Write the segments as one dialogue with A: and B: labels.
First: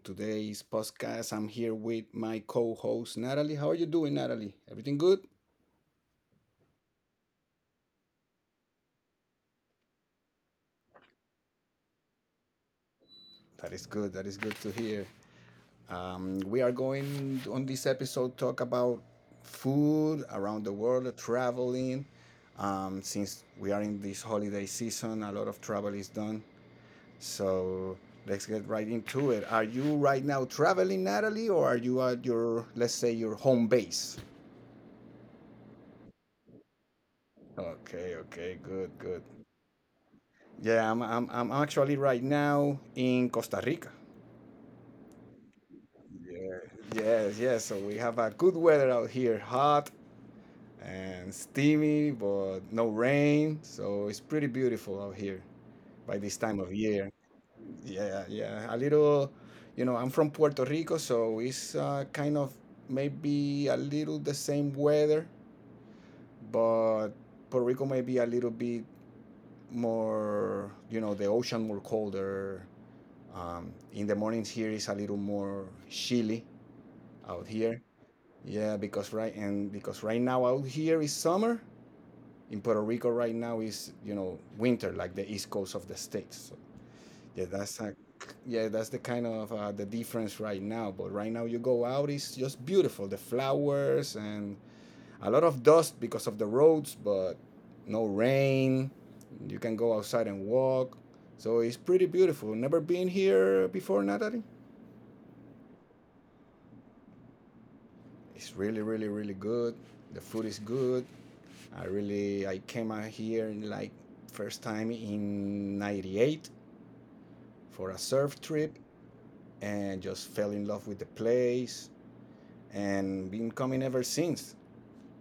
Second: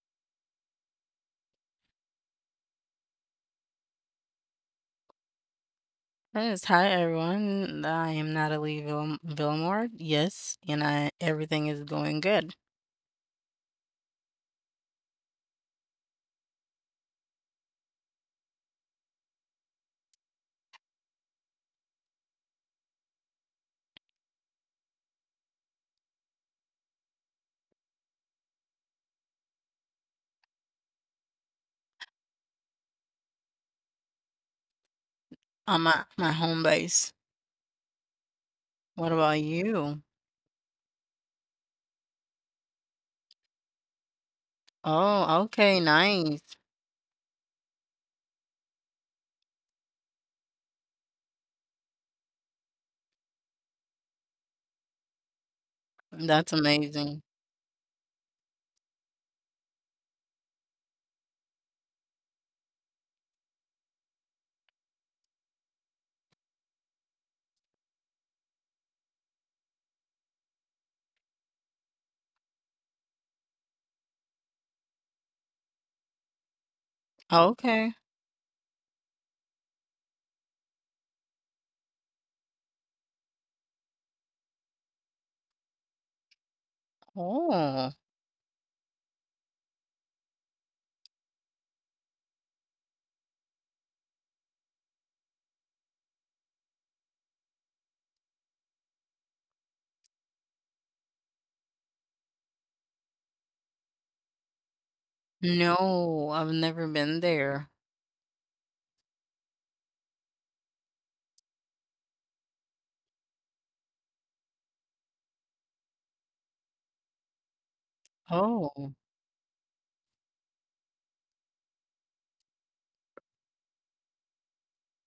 A: today's podcast, I'm here with my co host, Natalie. How are you doing, Natalie? Everything good?
B: Yes, hi everyone. I am Villamore. Yes, and I everything is going good
A: That is good. That is good to hear. We are going on this episode talk about food around the world, traveling. Since we are in this holiday season, a lot of travel is done. So let's get right into it. Are you right now traveling, Natalie, or are you at your, let's say, your home base?
B: on my home base.
A: Okay, okay, good,
B: What
A: good.
B: about you?
A: Yeah, I'm actually right now in Costa Rica.
B: Oh, okay, nice.
A: Yeah, yes, yes. So we have a good weather out here, hot and steamy, but no rain. So it's pretty beautiful out here by this
B: That's
A: time of year.
B: amazing.
A: Yeah, yeah. A little, you know, I'm from Puerto Rico, so it's kind of maybe a little the same weather, but Puerto Rico may be a little bit more, the ocean more colder. In the mornings here is a little more chilly out here.
B: Okay.
A: Yeah, because right and because right now out here is summer. In Puerto Rico right now is winter, like the east coast of the states. So, yeah,
B: Oh,
A: yeah, that's the kind of the difference right now. But right now you go out, it's just beautiful. The flowers and a lot of dust because of the roads, but no rain. You can go outside and walk. So it's pretty beautiful. Never been here before, Natalie?
B: no, I've never been there.
A: It's really, really, really good. The food is good. I came out here in like first time in 98 for a surf trip
B: Oh,
A: and just fell in love with the place and been coming ever since.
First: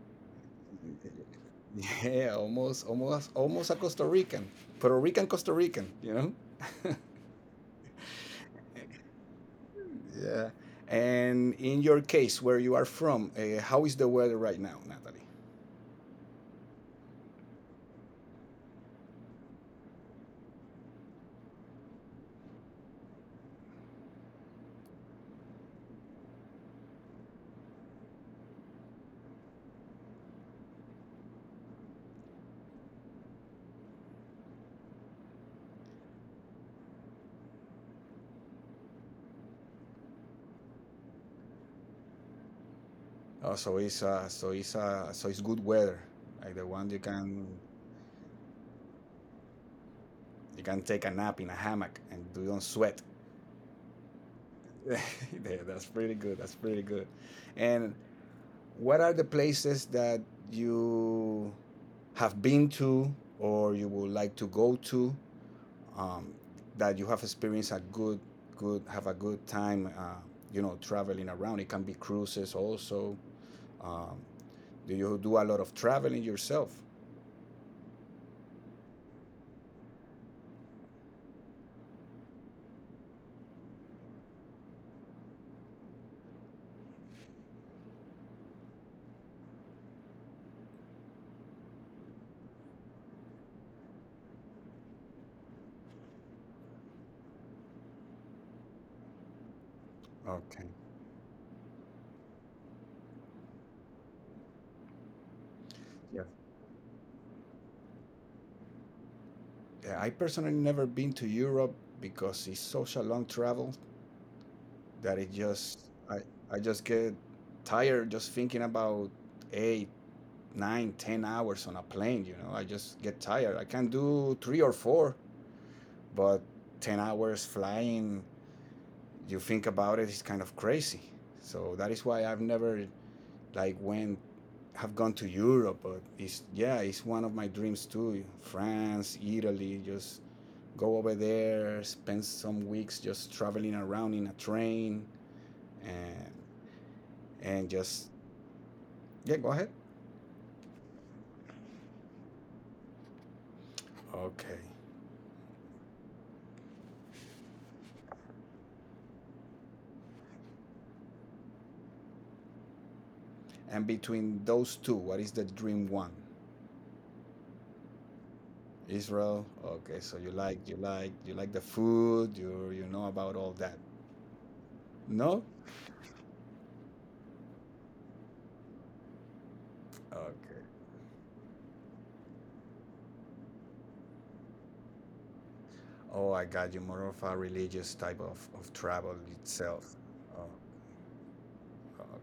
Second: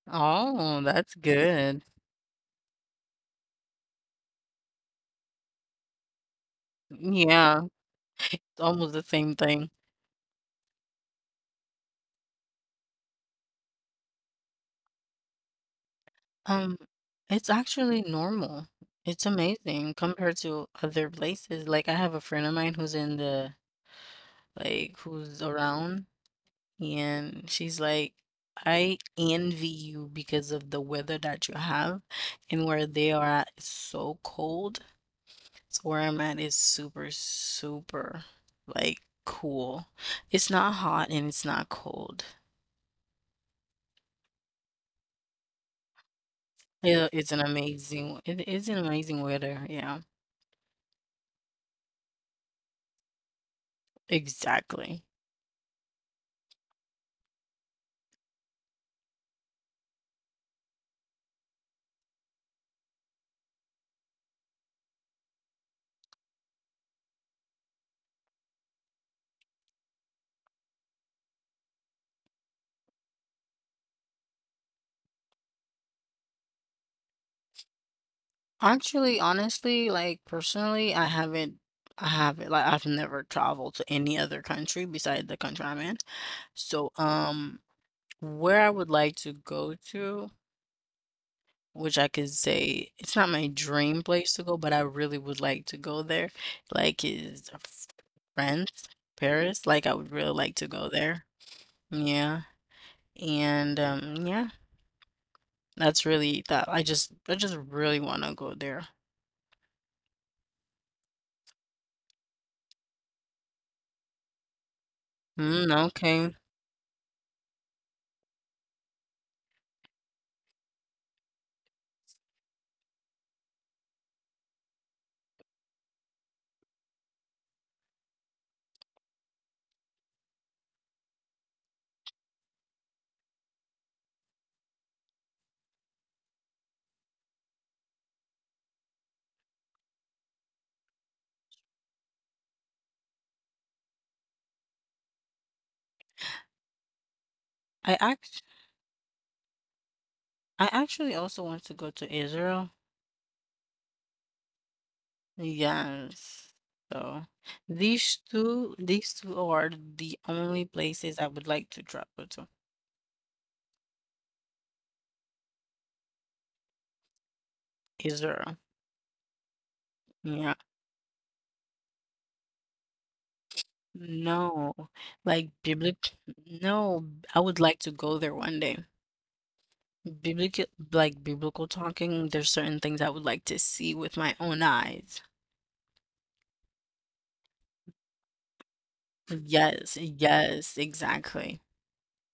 B: oh, that's good.
A: Yeah, almost a Costa Rican. Puerto Rican Costa Rican, you know?
B: Yeah, it's almost the same thing.
A: Yeah. And in your case where you are from, how is the weather right now, Natalie?
B: Um, it's actually normal. It's amazing compared to other places. Like I have a friend of mine who's in the like who's around and she's like I envy you because of the weather that you have, and where they are at is so cold. So where I'm at is super, super, like, cool. It's not hot and it's not cold.
A: Oh, so it's so it's good weather, like the one you can.
B: It is an amazing weather. Yeah,
A: You can take a nap in a hammock and you don't sweat.
B: exactly.
A: That's pretty good. That's pretty good. And what are the places that you have been to or you would like to go to, um, that you have experienced a good, good, have a good time, traveling around? It can be cruises also. Um, do you do a lot of traveling yourself?
B: Actually, honestly, like personally, I haven't, like, I've never traveled to any other country besides the country I'm in. So, where I would like to go to, which I could say it's not my dream place to go, but I really would like to go there, like, is France, Paris. Like, I would really like to
A: Okay.
B: go there. Yeah. And, yeah, that's
A: Yeah.
B: really that. I just really want to go there.
A: Yeah, I personally never been to Europe because it's such a long travel. That it
B: Mm,
A: just
B: okay.
A: I just get tired just thinking about 8, 9, 10 hours on a plane, I just get tired. I can do three or four, but 10 hours flying, you think about it, it's kind of crazy. So that is why I've never like went have gone to Europe. But it's, yeah, it's one of my dreams too. France, Italy, just go over there, spend some weeks just traveling around in a train, and and
B: I
A: just
B: actually
A: yeah, go ahead.
B: I actually also want to go to Israel.
A: Okay.
B: Yes. So these two are the only places I would like to travel to.
A: And between those two, what is the dream one?
B: Israel.
A: Israel. Okay, so
B: Yeah.
A: you like the food. You know about all that.
B: No. Like
A: No.
B: biblical, no, I would like to go there one day. Biblical,
A: Okay.
B: like biblical talking, there's certain things I would like to see with my own eyes.
A: Oh, I got you. More of a religious type of travel
B: Yes,
A: itself. Oh,
B: yes, exactly.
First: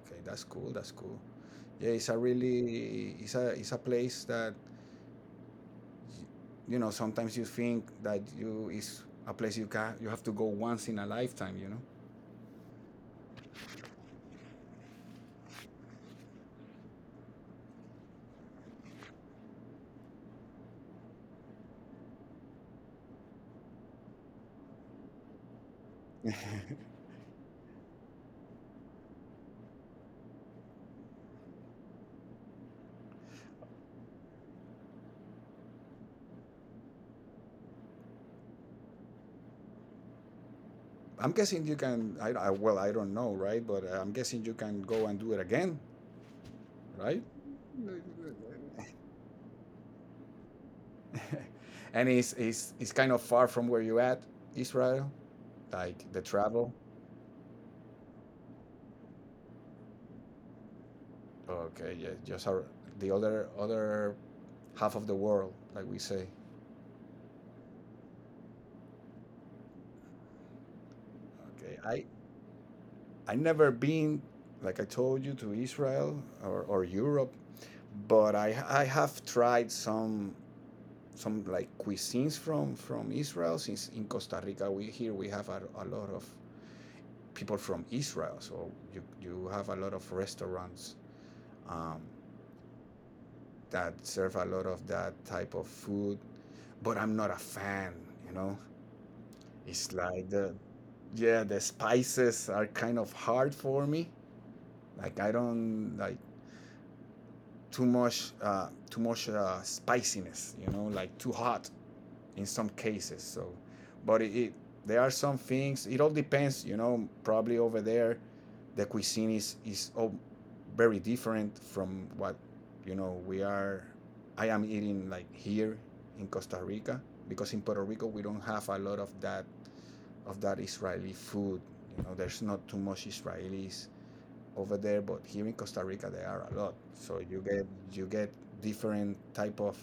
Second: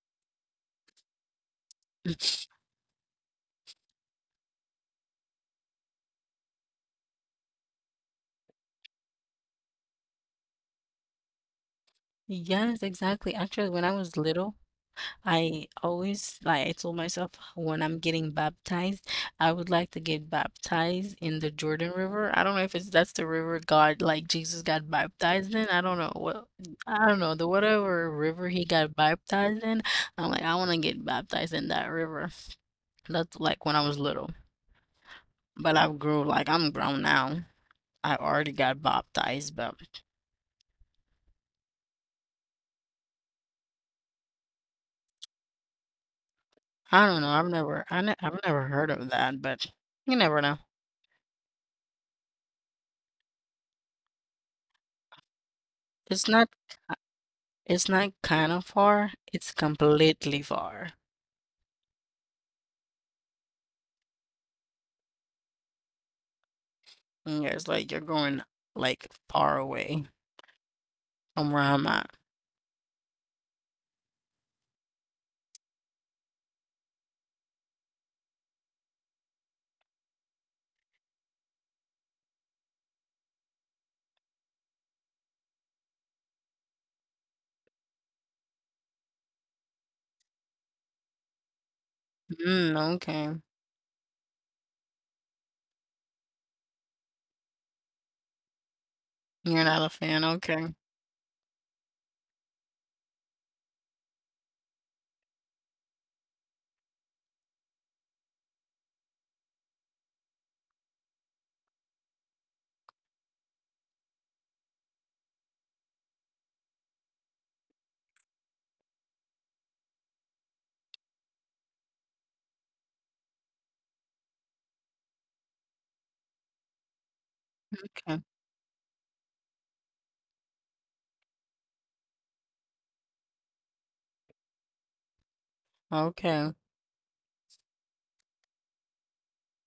A: okay, that's cool. That's cool. Yeah, it's a it's a place that you know sometimes you think that you is a place you can, you have to go once in a lifetime. You know,
B: Yes, exactly. Actually, when I was little, I always like I told myself when I'm getting baptized, I would like to get baptized in the Jordan River. I don't know if it's that's the river God like Jesus got baptized in. I don't know the whatever river he got baptized in. I'm like I want to get baptized in that river. That's like when I was little, but I've grown like I'm grown now. I already got baptized, but
A: I'm guessing you can. I don't know, right? But I'm guessing you can go and do it again,
B: I don't
A: right?
B: know. I've never heard of that, but you never know.
A: And it's kind of far from where you at, Israel. Like the
B: It's not.
A: travel.
B: It's not kind of far, it's completely far.
A: Okay, yeah, the other half of the world, like we say.
B: Mm, yeah, it's like you're going like far away from where
A: Okay,
B: I'm at.
A: I never been, like I told you, to Israel or Europe, but I have tried some like cuisines from Israel. Since in Costa Rica, we have a lot of people from Israel, so you have a lot of restaurants um,
B: Mm, okay.
A: that serve a lot of that type of food. But I'm not a fan, you know.
B: You're
A: It's
B: not a
A: like
B: fan.
A: the
B: Okay.
A: Yeah, the spices are kind of hard for me. Like I don't like too much spiciness, you know, like too hot in some cases. So, but it there are some things. It all depends, you know. Probably over there, the cuisine is all very different from what we are. I am eating, like, here in Costa Rica, because in Puerto Rico we
B: Okay.
A: don't have a lot of that Israeli food. You know, there's not too much Israelis over there, but here in Costa Rica there are a
B: Okay.
A: lot. So you get different type of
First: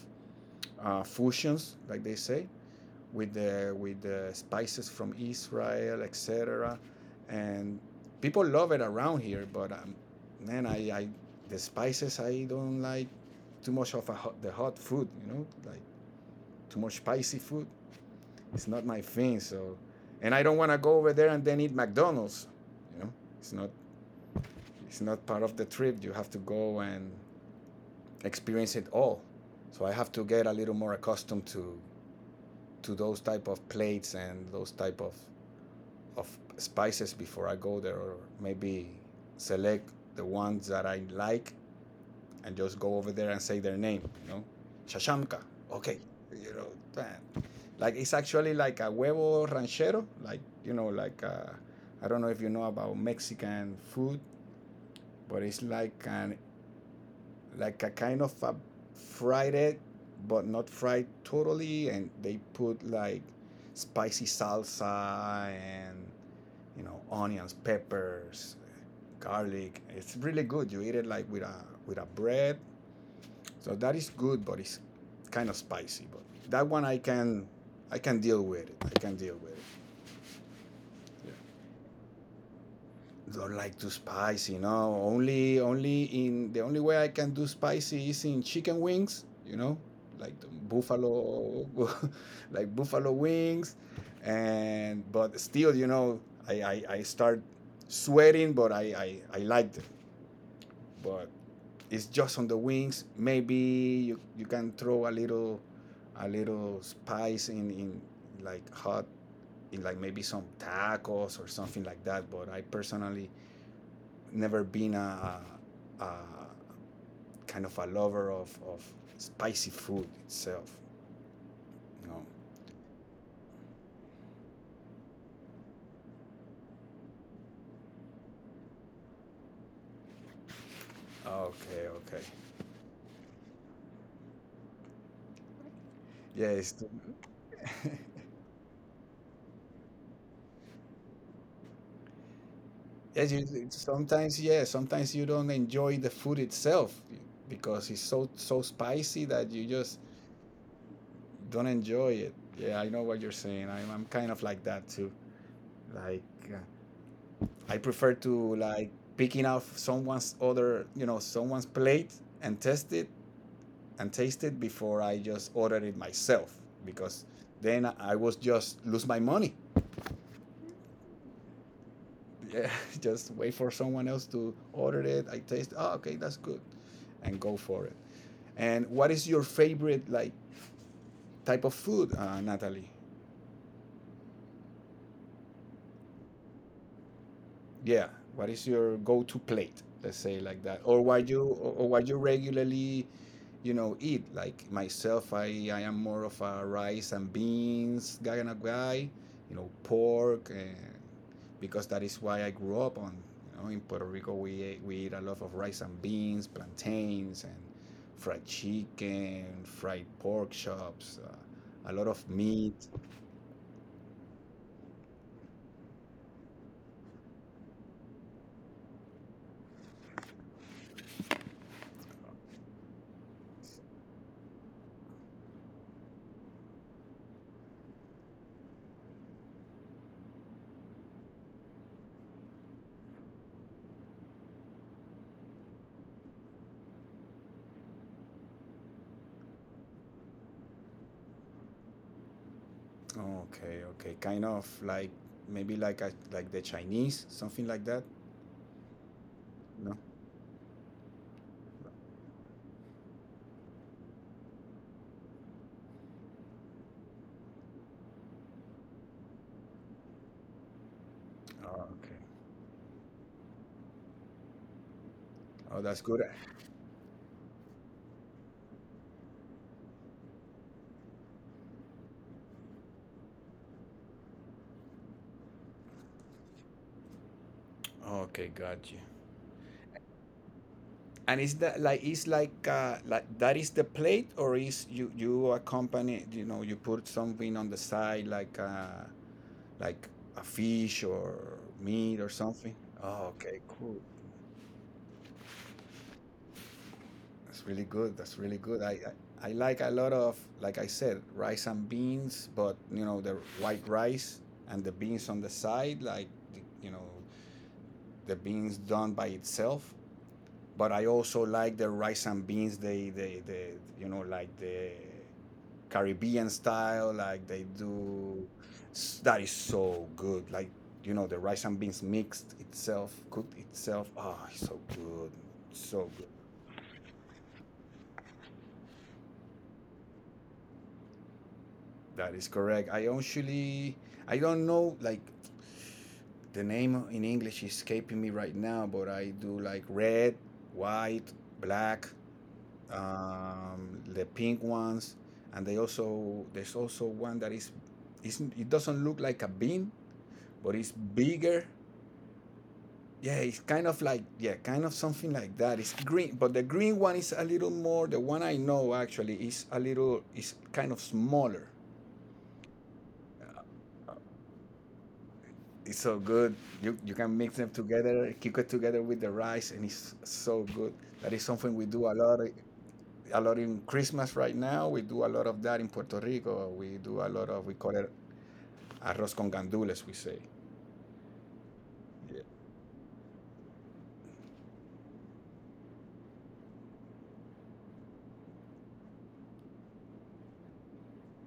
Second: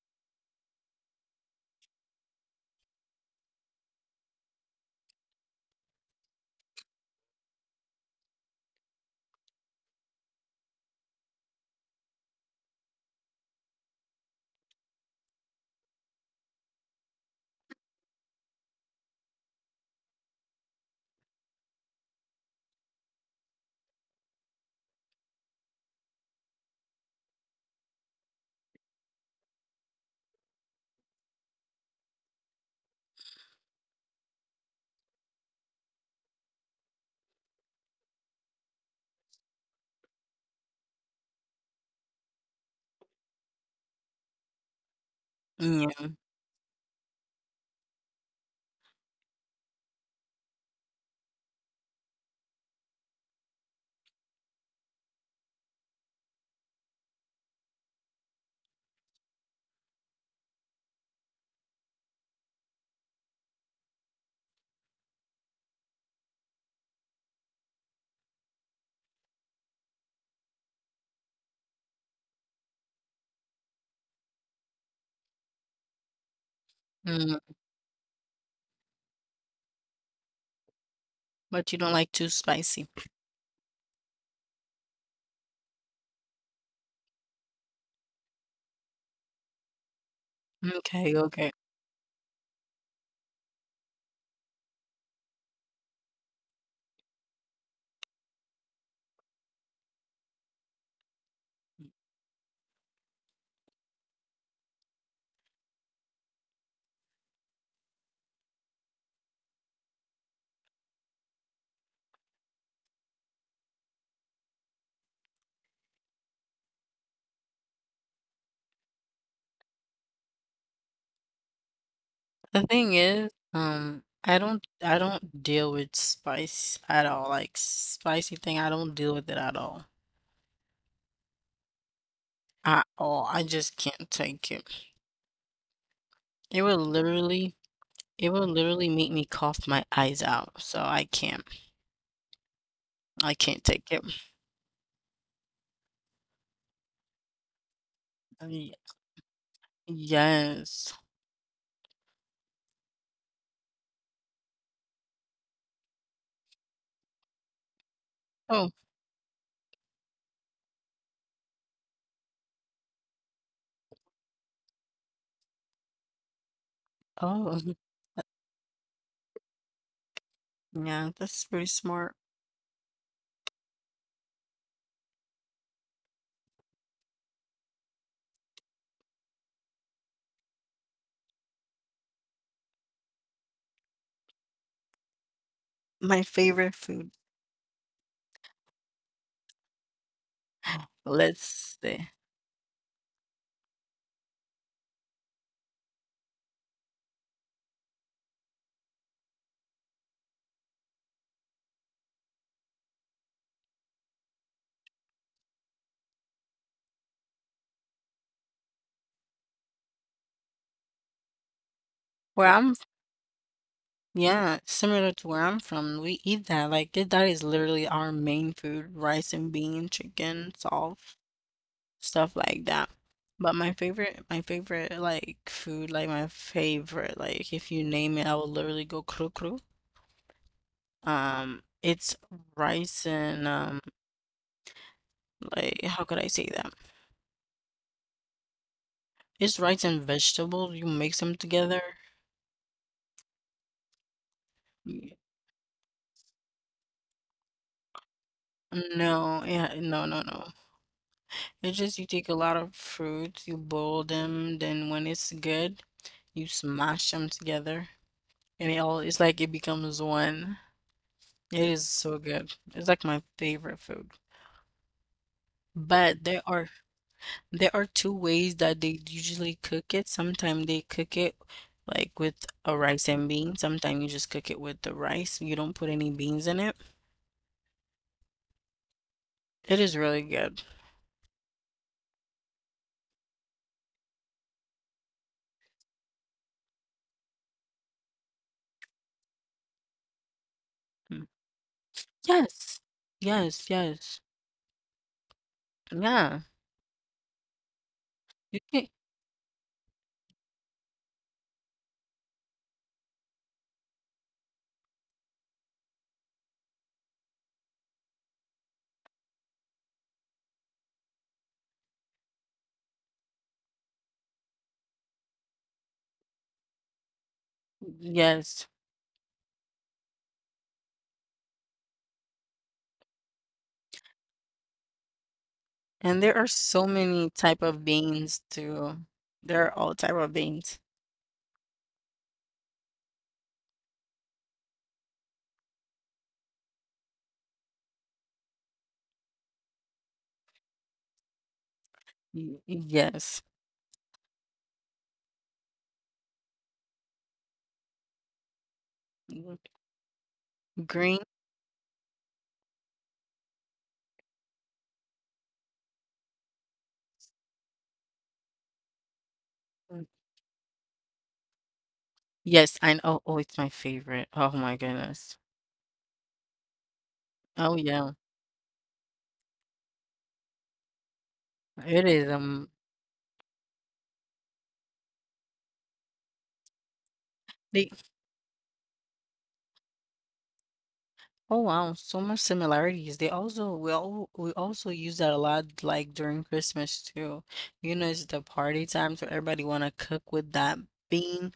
A: fusions, like they say, with the spices from Israel, etc. And people love it around here, but I the spices I don't like too much of a hot, the hot food, you know, like too much spicy food. It's not my thing. So, and I don't want to go over there and then eat McDonald's. You know, it's not it's not part of the trip. You have to go and experience it all. So I have to get a little more accustomed to those type of plates and those type of of spices before I go there, or maybe select the ones that I like and just go over there and say their name. You know, shashamka. Okay,
B: Yeah.
A: you know, man. It's actually like a huevo ranchero, like, you know, I don't know if you know about Mexican food, but it's like an like a kind of a fried egg, but not fried totally, and they put like spicy salsa and, you know, onions, peppers, garlic. It's really good. You eat it like with a bread. So that is good, but it's kind of spicy. But that one I
B: Mm,
A: can, I can deal with it. I can deal with it. Yeah.
B: but you don't like too spicy.
A: Don't like too spicy. No, only in the only way I can do spicy is in chicken wings. You know, like the
B: Okay, okay.
A: buffalo, like buffalo wings, and but still, you know, I start sweating, but I liked it, but. It's just on the wings. Maybe you can throw a little, a little spice in, like hot, in like maybe some tacos or something like that. But I personally never been a kind of a lover of spicy food itself. No.
B: The thing is, I don't deal with spice at all. Like spicy thing, I don't deal with it at all.
A: Okay, okay.
B: At all. I just can't take it. It would
A: Yes.
B: literally It will literally make me cough my eyes out, so I
A: Yes,
B: can't
A: you,
B: take it.
A: sometimes, yeah, sometimes you don't enjoy the food itself because it's so so
B: Ye
A: spicy that you just
B: yes.
A: don't enjoy it. Yeah, I know what you're saying. I'm kind of like that too. Like uh, I prefer to
B: Oh,
A: like picking off someone's other, you know, someone's plate and test it and taste it before I just order it myself, because
B: oh,
A: then I was just lose my money.
B: yeah, that's pretty smart.
A: Yeah, just wait for someone else to order it. I taste, oh, okay, that's good, and go for it. And what is your favorite, like, type of food, Natalie?
B: My favorite food,
A: Yeah, what is your go-to plate, let's say, like that,
B: let's
A: or
B: see.
A: what you regularly, you know, eat. Like myself, I am more of a rice and beans guy. And a guy You know, pork and, because that is why I grew up on, you know, in Puerto Rico we eat a lot of rice and beans, plantains, and fried chicken, fried pork chops, a lot of
B: Where I'm
A: meat.
B: yeah, similar to where I'm from, we eat that, like, th that is literally our main food, rice and bean, chicken, salt, stuff like that. But my favorite, like, food, like, my favorite, like, if you name it, I will literally go "kru kru." It's rice and like how could I say that? It's rice and vegetables. You mix them together.
A: Okay, okay. Kind of
B: Y-
A: like maybe like the Chinese, something like that.
B: No, yeah, no,
A: No.
B: no, no. It's just you take a lot of fruits, you boil them, then when it's good, you smash them together, and it all it's like it becomes one. It is
A: Oh,
B: so
A: okay.
B: good. It's like my favorite food.
A: Oh, that's
B: But
A: good.
B: there are There are two ways that they usually cook it. Sometimes they cook it like with a rice and beans. Sometimes you just cook it with the rice. You don't put any beans in it.
A: Okay, got you.
B: It is really good.
A: And is that like is like that is the plate, or is you accompany, you know, you put something on the side like like a fish
B: Mm.
A: or meat or
B: Yes.
A: something? Oh,
B: Yes,
A: okay, cool.
B: yes. Yeah.
A: That's really good. That's
B: You
A: really
B: can,
A: good. I like a lot of, like I said, rice and beans, but you know the white rice and the beans on the side, like, you know, the beans done by itself. But I also like the rice and beans. They, you know, like the Caribbean style, like they do.
B: yes.
A: S- That is so good. Like, you know, the rice and beans mixed itself, cooked itself. Ah, it's so good,
B: And
A: so
B: there
A: good.
B: are so many type of beans too. There are all type of beans.
A: That is correct. I actually, I don't know, like, the name in English is escaping me right now, but I do like red, white, black,
B: Yes.
A: the pink ones, and they also there's also one that is, it doesn't look like
B: Mm,
A: a bean, but it's
B: green.
A: bigger. Yeah, it's kind of like, yeah, kind of something like that. It's green, but the green one is a little more. The one I know actually is a
B: Mm,
A: little is kind of smaller.
B: yes, I know. Oh, it's my favorite. Oh my goodness.
A: It's so good. You can mix them
B: Oh yeah.
A: together, cook it together with the rice, and it's so good. That is something we
B: It
A: do
B: is
A: a lot in Christmas right now. We do a lot of that in Puerto Rico. We do a lot of we
B: they
A: call it arroz con gandules. We say.
B: Oh wow, so much similarities. They also we also use that a lot like during Christmas too. You know, it's the party time, so everybody wanna cook with that bean.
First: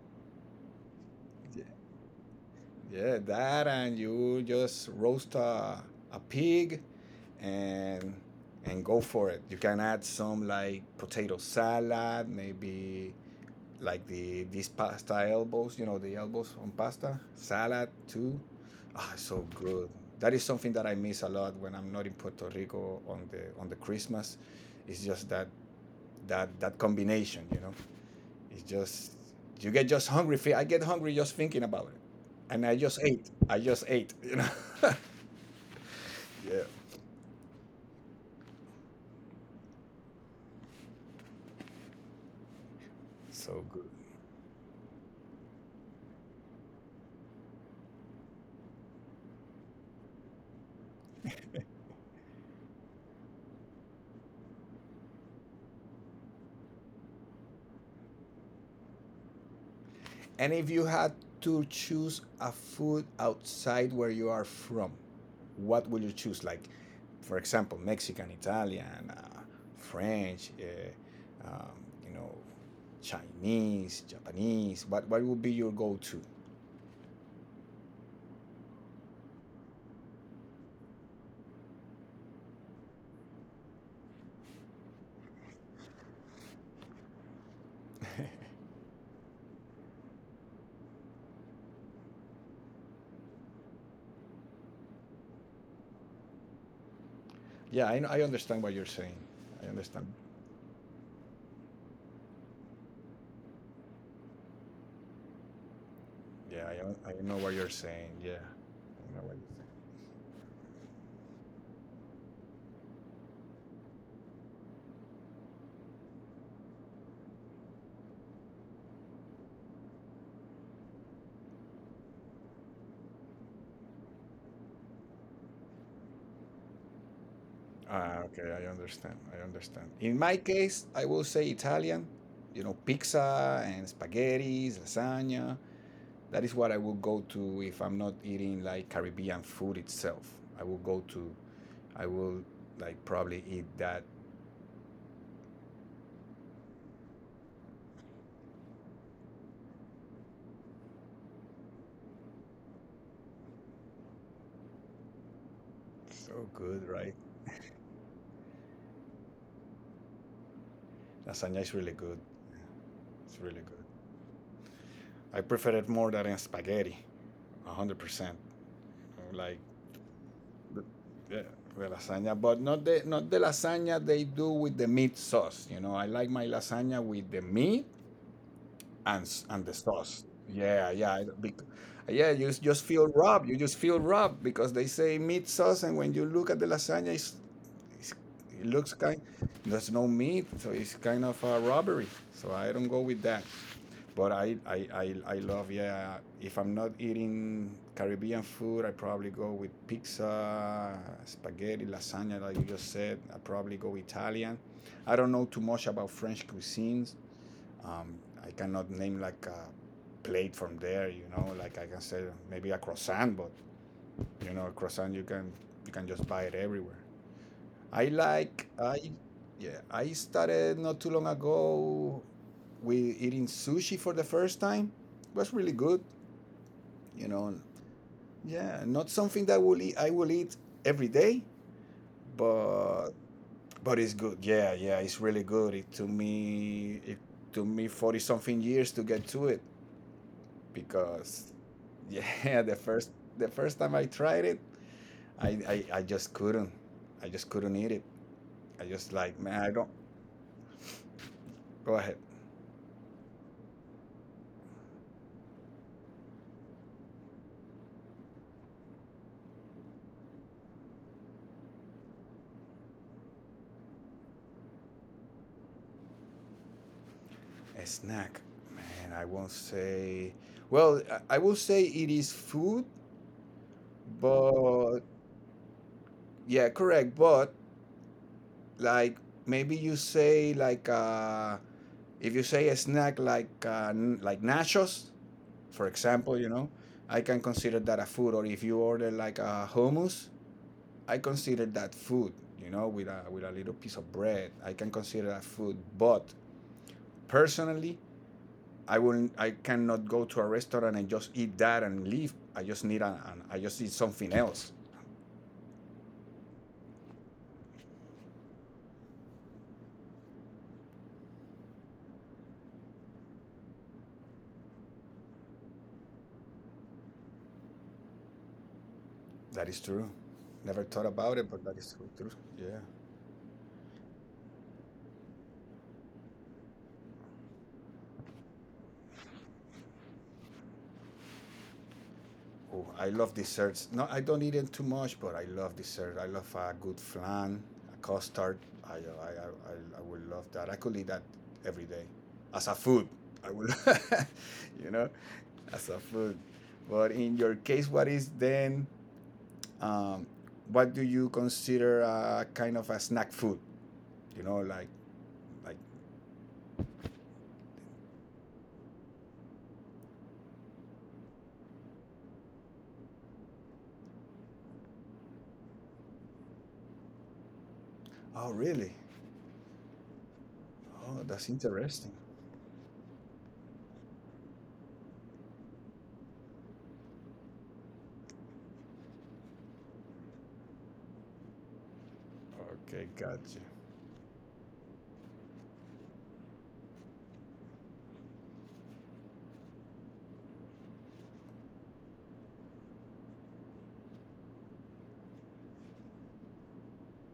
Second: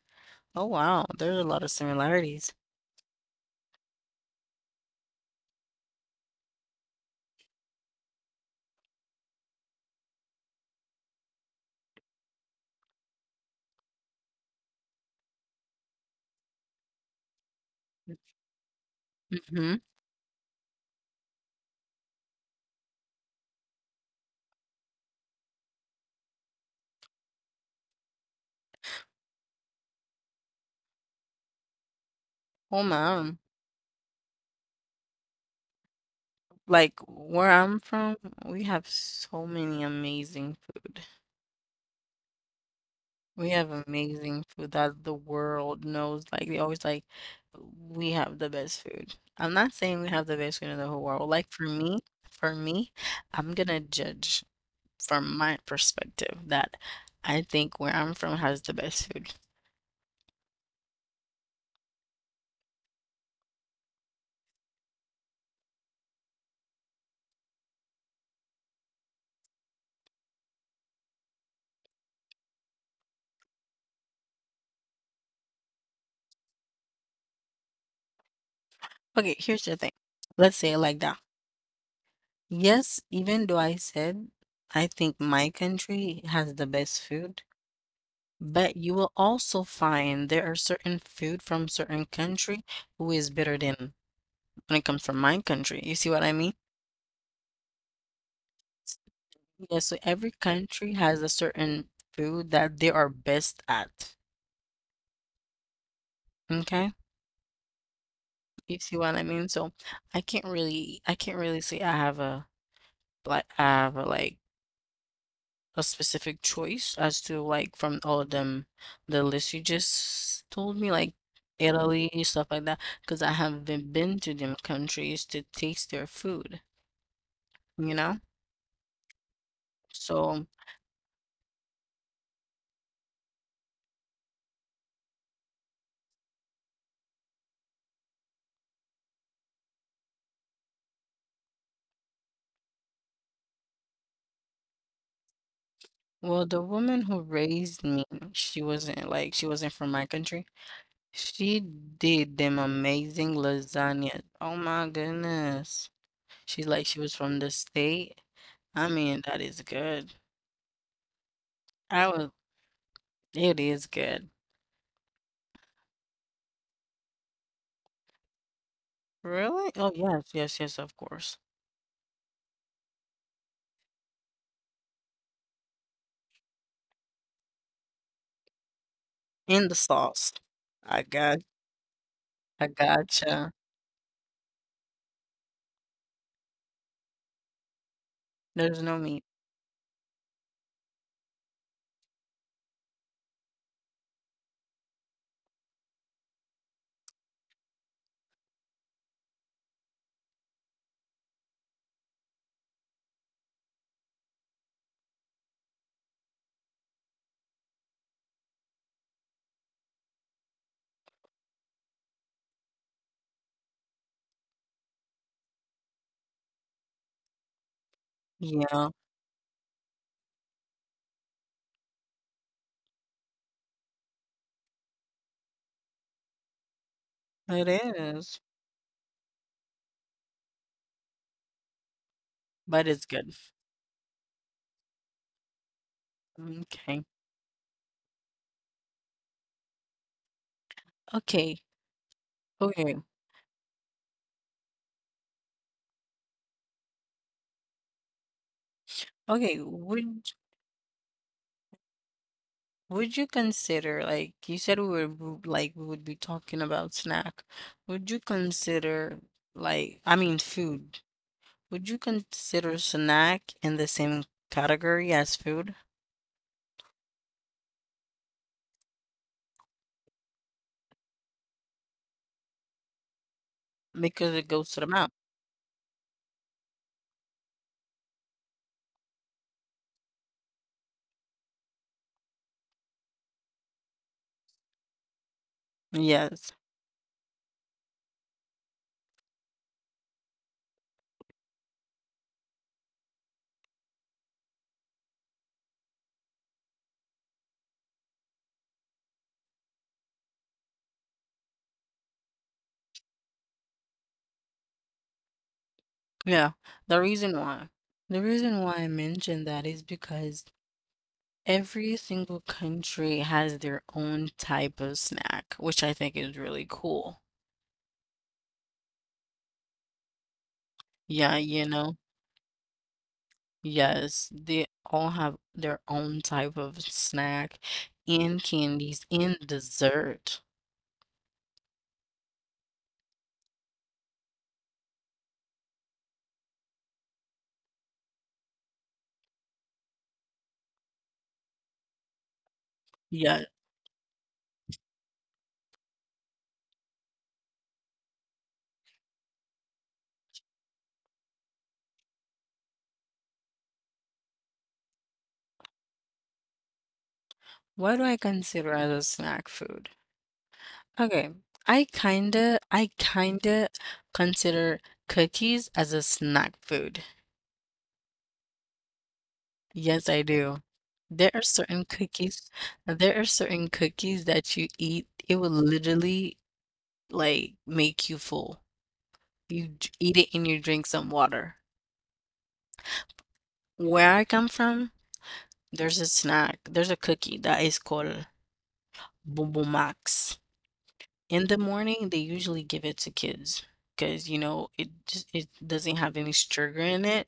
B: Oh wow, there's a lot
A: Yeah.
B: of similarities.
A: Yeah, that and you just roast a pig and and go for it. You can add some like potato salad, maybe like these pasta elbows, you know, the elbows on pasta salad too. Ah, so
B: Mm-hmm.
A: good. That is something that I miss a lot when I'm not in Puerto Rico on the Christmas. It's just that combination, you know. It's just you get just hungry. I get hungry just thinking about it, and I
B: Oh
A: just ate.
B: wow.
A: I just ate. Yeah.
B: Like where I'm from, we have so many amazing food. We
A: So
B: have
A: good.
B: amazing food that the world knows. Like they always like, we have the best food. I'm not saying we have the best food in the whole world. For me, I'm gonna judge from my perspective that I think where I'm from has the best food.
A: And if you had to choose a food outside where you are from, what will you choose? Like, for example, Mexican, Italian, French, you know, Chinese, Japanese. What would be your go-to?
B: Okay, here's the thing. Let's say it like that. Yes, even though I said I think my country has the best food. But you will also find there are certain food from certain country who is better than when it comes from my country. You see what I mean?
A: Yeah, I know, I understand what you're saying. I
B: Yeah, so
A: understand.
B: every country has a certain food that they are best at. Okay?
A: I know what you're saying. Yeah,
B: You see
A: I
B: what
A: know
B: I
A: what you're
B: mean?
A: saying.
B: So I can't really say I have a like I have a, like a specific choice as to like from all of them the list you just told me like Italy, stuff like that, because I haven't been to them countries to taste their food. You
A: Ah,
B: know?
A: okay, I understand. I understand. In my
B: So,
A: case, I will say Italian. You know, pizza and spaghetti, lasagna. That is what I will go to if I'm not eating like Caribbean food itself. I will go to. I will like probably eat that.
B: well, the woman who raised me, she wasn't like she wasn't from my country. She did them amazing lasagnas. Oh my goodness.
A: So
B: She's
A: good,
B: like she
A: right?
B: was from the state. I mean, that is good.
A: Lasagna is really good.
B: I was,
A: It's really
B: it
A: good.
B: is good.
A: I prefer it more than spaghetti, 100%. Like
B: Really? Oh yes, yes, yes, of course.
A: yeah, the lasagna, but not the lasagna they do with the meat sauce. You know, I like my lasagna with the meat and the
B: In the
A: sauce.
B: sauce.
A: Yeah,
B: I
A: yeah, I don't-
B: got,
A: bec- yeah.
B: I
A: Just feel robbed. You
B: gotcha.
A: just feel robbed because they say meat sauce, and when you look at the lasagna, it's, it
B: There's
A: looks
B: no
A: kind.
B: meat.
A: There's no meat, so it's kind of a robbery. So I don't go with that. But I love yeah. If I'm not eating Caribbean food, I probably go with pizza, spaghetti, lasagna, like you just said. I probably go Italian. I don't know too much about French cuisines um, I cannot name like a plate from there, you know. Like I can say maybe a croissant, but you know, a croissant you can just buy it everywhere. I like
B: Yeah,
A: I Yeah, I started not too long ago with eating sushi for the first time. It was really good, you know.
B: it is,
A: Yeah, not something that I will eat every day,
B: but
A: but
B: it's good.
A: but it's good. Yeah, yeah, it's really good.
B: Okay.
A: It took me 40 something years to get to it. Because
B: Okay.
A: yeah,
B: Okay.
A: the first time I tried it, I just couldn't. I just couldn't eat it. I just like, man,
B: Okay,
A: I don't
B: would
A: go ahead.
B: Would you consider, we were like we would be talking about snack. Would you consider, like, I mean, food? Would you consider snack in the same category as food?
A: A snack. Man, I won't say I will say it is food,
B: Because it goes to the
A: but
B: mouth.
A: yeah, correct. But like maybe you say like if you say a snack like like nachos, for example, you
B: Yes.
A: know, I can consider that a food. Or if you order like a hummus, I consider that food, you know, with a little piece of bread. I can consider that food, but personally, I cannot go to a restaurant and just eat that and leave. I just need an I just need something else.
B: Yeah. The reason why, the reason why I mentioned that is because every single country has their own type of snack, which I think is really cool.
A: That is true. Never thought about it,
B: Yeah,
A: but that
B: you
A: is true.
B: know.
A: True. Yeah.
B: Yes, they all have their own type of snack and candies and dessert.
A: Oh, I love desserts. No, I don't eat it too much, but I love dessert. I love a good flan, a custard. I would love that. I could eat that every day as a food. I
B: Yeah.
A: would, you know, as a food. But in your case, what is then, um, what do you consider a kind of a snack food? You know, like,
B: What do I consider as a snack food? Okay, I kinda consider cookies as a snack food.
A: oh, really?
B: Yes, I do.
A: Oh,
B: There
A: that's
B: are certain
A: interesting.
B: cookies, there are certain cookies that you eat, it will literally like make you full. Eat it and you drink some water.
A: Okay, got you.
B: Where I come from, there's a snack, there's a cookie that is called Bonbon Max. In the morning, they usually give it to kids because you know it doesn't have any sugar in it.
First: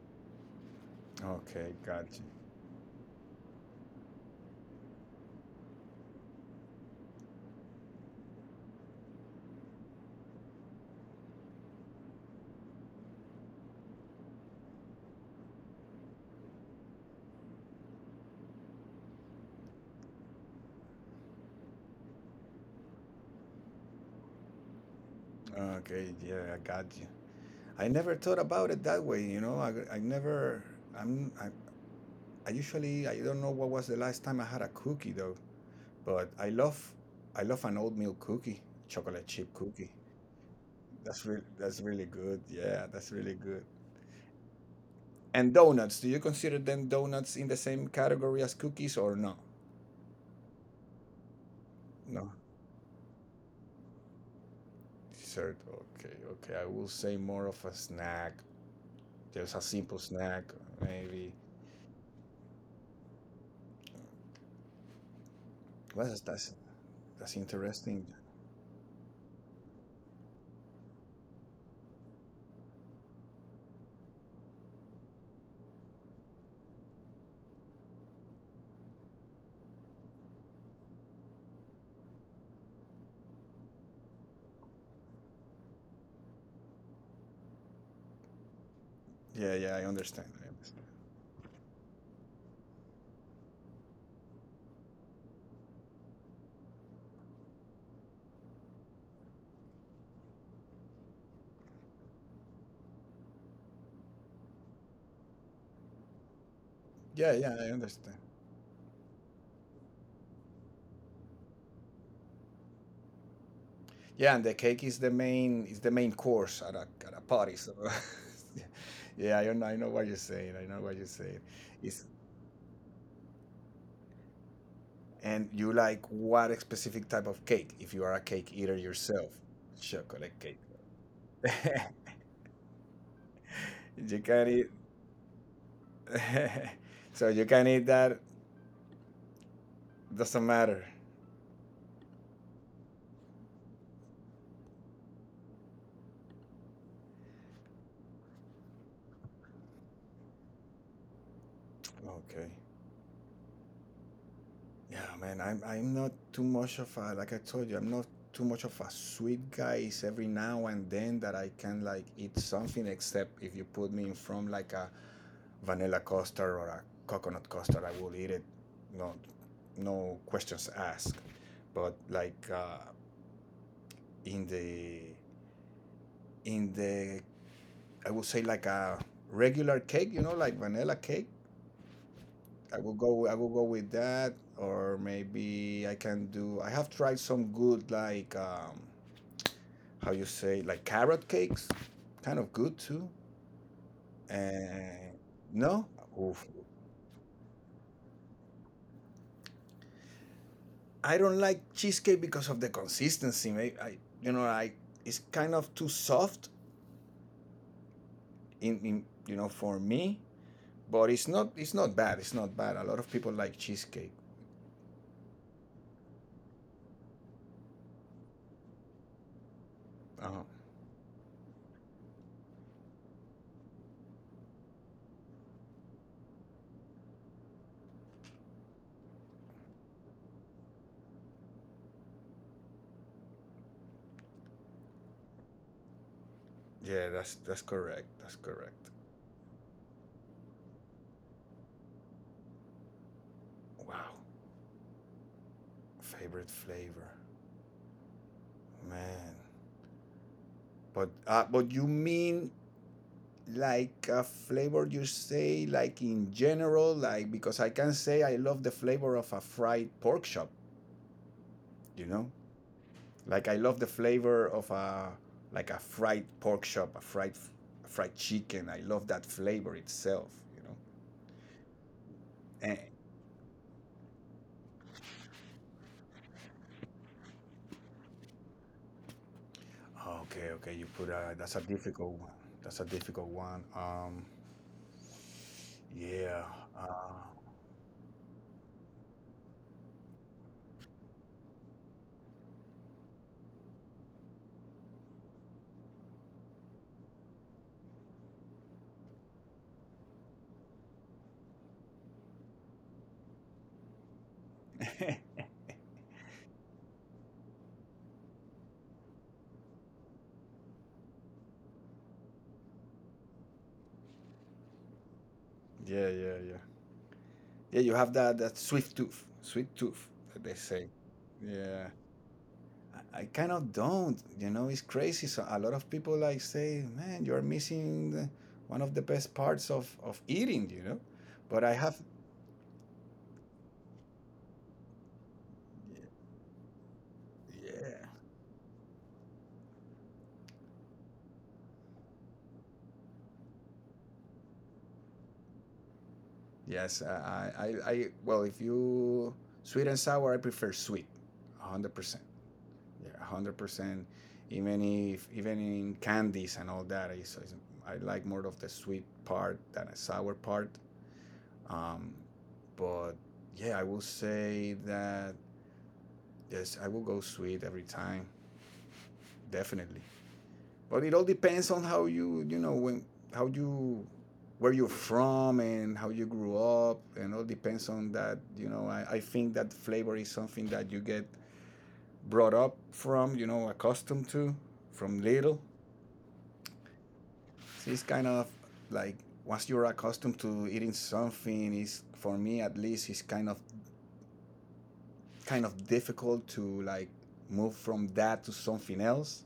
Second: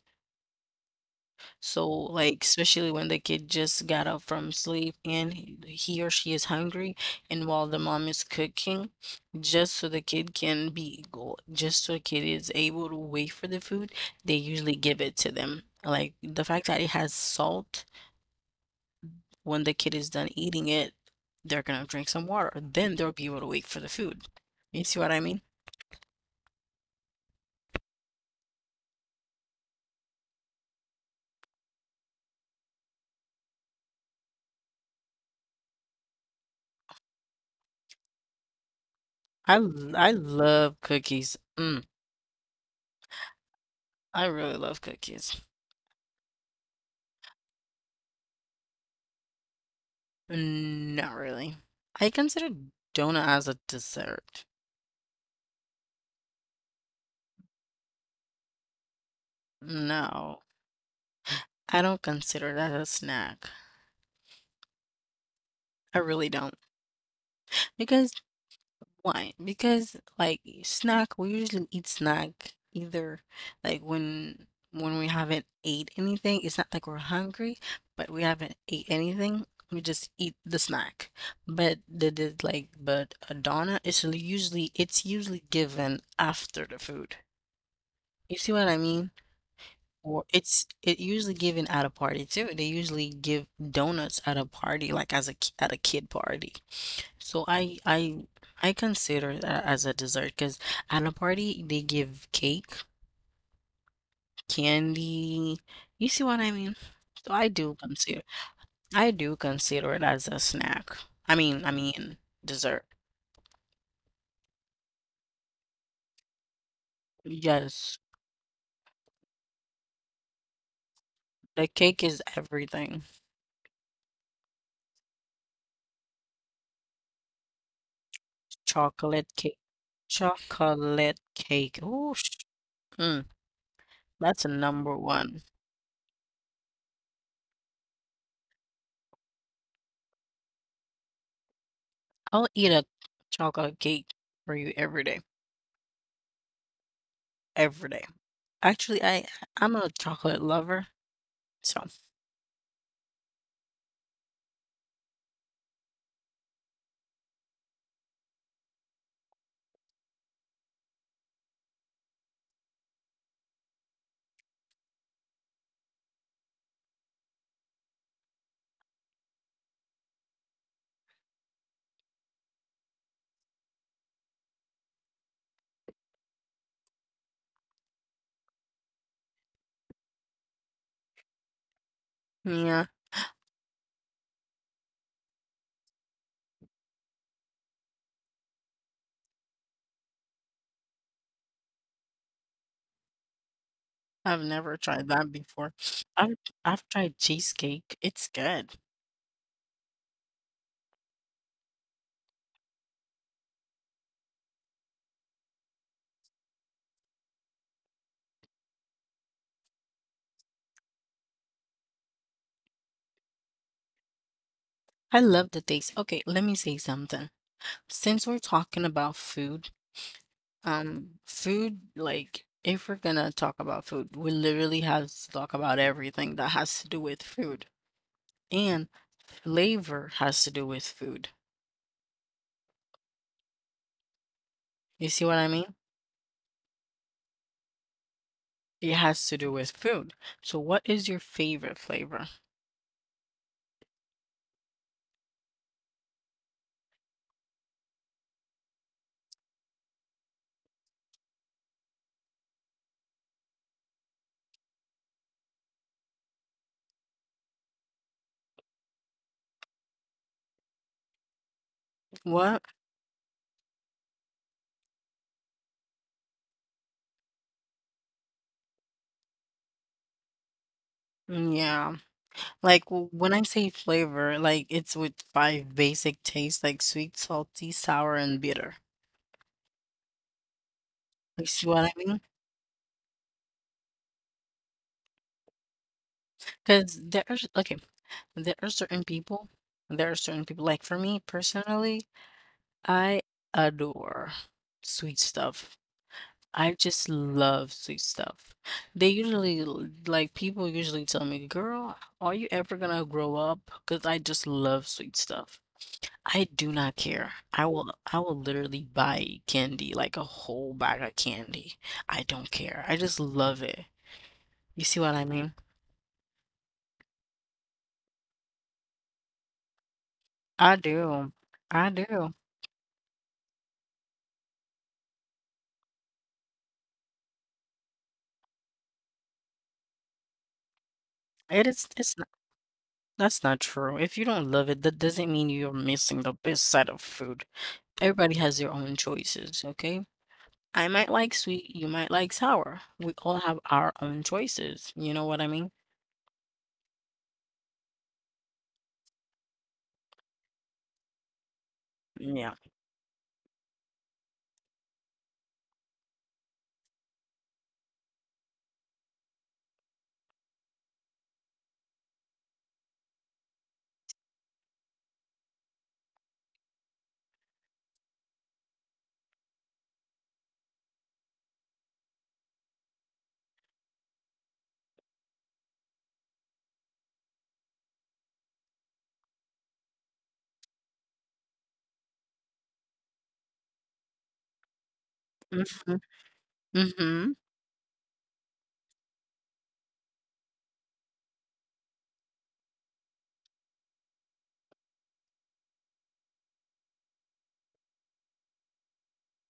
A: Okay,
B: So
A: got you.
B: like especially when the kid just got up from sleep and he or she is hungry, and while the mom is cooking, just so the kid is able to wait for the food, they usually give it to them. Like the fact that it has salt When the kid is done eating it, they're gonna drink some water. Then they'll be able to wait for the food. You see what I mean?
A: Okay, yeah, I got you. I never thought about it that way, you know. I'm, I, I usually, I don't know what was the last time I had a cookie though. But I love, I love an oatmeal cookie, chocolate chip cookie.
B: I love cookies. Mm,
A: That's really good. Yeah, that's really good.
B: I really love cookies.
A: And donuts. Do you consider them donuts in the same category as cookies or no?
B: Mm, not really. I
A: No.
B: consider donut as a dessert.
A: Dessert. Okay, okay. I will say more of a snack, just a simple
B: No,
A: snack, maybe.
B: I don't consider that a snack. I
A: Well,
B: really
A: that's
B: don't.
A: that's, that's
B: Because
A: interesting.
B: Why? Because like snack, we usually eat snack either like when we haven't ate anything. It's not like we're hungry, but we haven't ate anything. We just eat the snack. But the like but a doner is usually- it's usually given after the food. You see what I mean?
A: Yeah, yeah. I
B: Or
A: understand.
B: it's it usually given at a party too. They usually give donuts at a party, like as a at a kid party. So I I consider that as a dessert because at a party they give cake, candy. You see what I mean? So
A: Yeah, yeah, I understand.
B: I do consider it as a snack. I mean dessert.
A: Yeah, and the cake is the main course at a party. So,
B: Yes,
A: yeah, I know what you're saying. I know what you're saying.
B: the cake
A: Is
B: is everything.
A: and you like what specific type of cake? If you are a cake eater yourself,
B: Chocolate cake.
A: chocolate cake.
B: Chocolate cake. Mm,
A: You can
B: that's a
A: eat.
B: number one.
A: So you can eat that. Doesn't matter.
B: I'll eat a chocolate cake for you every day. Every day. Actually, I'm a chocolate lover. So.
A: Okay. Yeah, man, I'm not too much of a like I told you, I'm not too much of a sweet guy. It's every now and then that I can like eat something, except if you put me in from like a vanilla custard or a coconut custard, I will eat it. No, no questions asked. But like in the I would say like a regular cake, you know, like vanilla cake. I
B: Yeah.
A: will go. I will go with that, or maybe I can do. I have tried some good like how you say like carrot cakes, kind of good too.
B: I've never tried
A: And
B: that before.
A: no,
B: I've
A: oof.
B: I've tried cheesecake. It's good.
A: I don't like cheesecake because of the consistency. You know, I it's kind of too soft in you know for me. But it's not bad. It's not bad. A lot of people like cheesecake.
B: I love the taste. Okay, let me say something. Since we're talking about food,
A: Uh-huh.
B: Food, like, if we're gonna talk about food, we literally have to talk about everything that has to do with food. And flavor has to do with food. You see what I mean?
A: Yeah, that's correct. That's
B: It
A: correct.
B: has to do with food. So what is your favorite flavor?
A: Wow, favorite flavor, man. But you mean like a flavor you say like in general like because I can say I love the flavor of a fried pork chop you know
B: What?
A: like I love the flavor of a like a fried pork chop a fried chicken I love that flavor itself you know
B: Mm, yeah.
A: and,
B: Like when I say flavor, like it's with 5 basic tastes like sweet, salty, sour, and bitter.
A: okay okay you put a
B: You
A: that's a
B: see what I
A: difficult
B: mean?
A: one that's a difficult one yeah
B: Because
A: uh,
B: there's okay, there are certain people, there are certain people, like for me personally. I adore sweet stuff. I just love sweet stuff. They usually, people usually tell me, girl, are you ever gonna grow up? Because I just love sweet
A: yeah
B: stuff. I do not care. I will literally buy candy, like a whole bag of candy. I don't care. I just love it. You see what I mean?
A: yeah yeah yeah you have that sweet tooth that they
B: I
A: say
B: do. I
A: yeah
B: do.
A: I kind of don't. You know, it's crazy. So a lot of people like say, "Man, you're missing the, one of the best parts of eating." You know, but I have,
B: It's not, that's not true. If you don't love it, that doesn't mean you're missing the best side of food.
A: yeah,
B: Everybody has their own choices, okay? I might like sweet, you might like sour. We all have our own choices. You know what I mean?
A: yes. I well, if you sweet and sour, I prefer sweet, 100%.
B: Yeah.
A: Yeah, 100%. Even if even in candies and all that, is- I like more of the sweet part than a sour part. Um, but yeah, I will say that yes, I will go sweet every time, definitely. But it all depends on how you, you know, when how you where you're from and how you grew up and all depends on that you know I think that flavor is something that you get brought up from you know accustomed to from little
B: Mhm. Mhm.
A: so it's kind of like once you're accustomed to eating something is for me at least it's kind of difficult to like move from that to something else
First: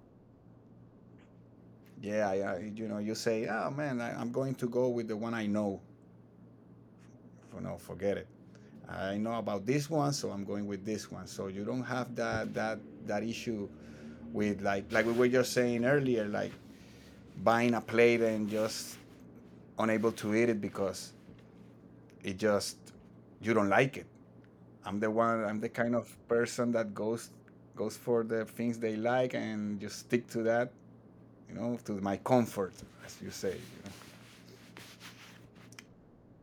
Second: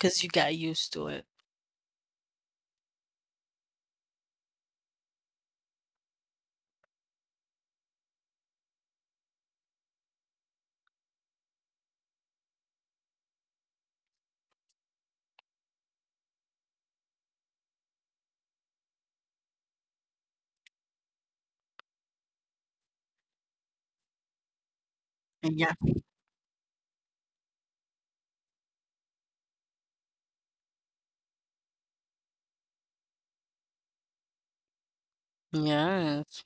B: Cause you got used to it.
A: Yeah, yeah. You know, you say, "Oh man, I'm going to go with the one I know." For no, forget it. I know about this one, so I'm going with this one. So you don't have that issue with like we were just saying earlier, like buying a plate and just unable to eat it because it just you don't like it. I'm the one. I'm
B: Yeah.
A: the kind of person that goes for the things they like and just stick to that. You know, to my comfort, as you say.
B: Yes.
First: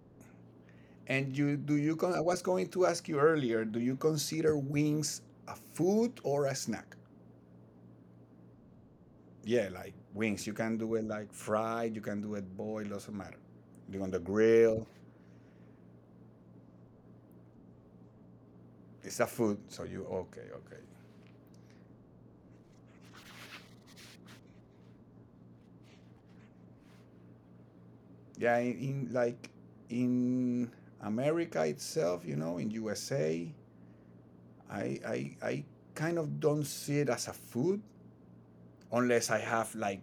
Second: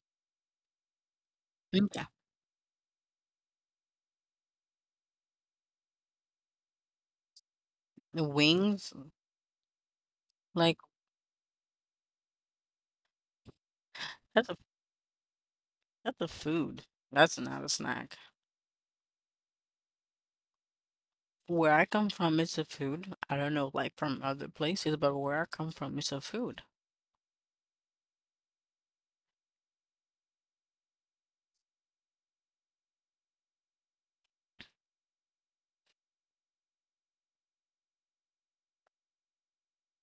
A: And you do
B: Mm,
A: you
B: yeah.
A: con- I was going to ask you earlier, do you consider wings a food or a snack?
B: The wings,
A: Yeah, like wings. You can
B: like
A: do it like fried, you can do it boiled, doesn't matter. You on the
B: that's a
A: grill.
B: that's a food. That's not a snack.
A: It's a food, so you okay, okay.
B: Where I come from, it's a food. I don't know, like from other places, but where I come from, it's a food.
A: Yeah, in America itself, you know, in USA, I kind of don't see it as a food unless I have like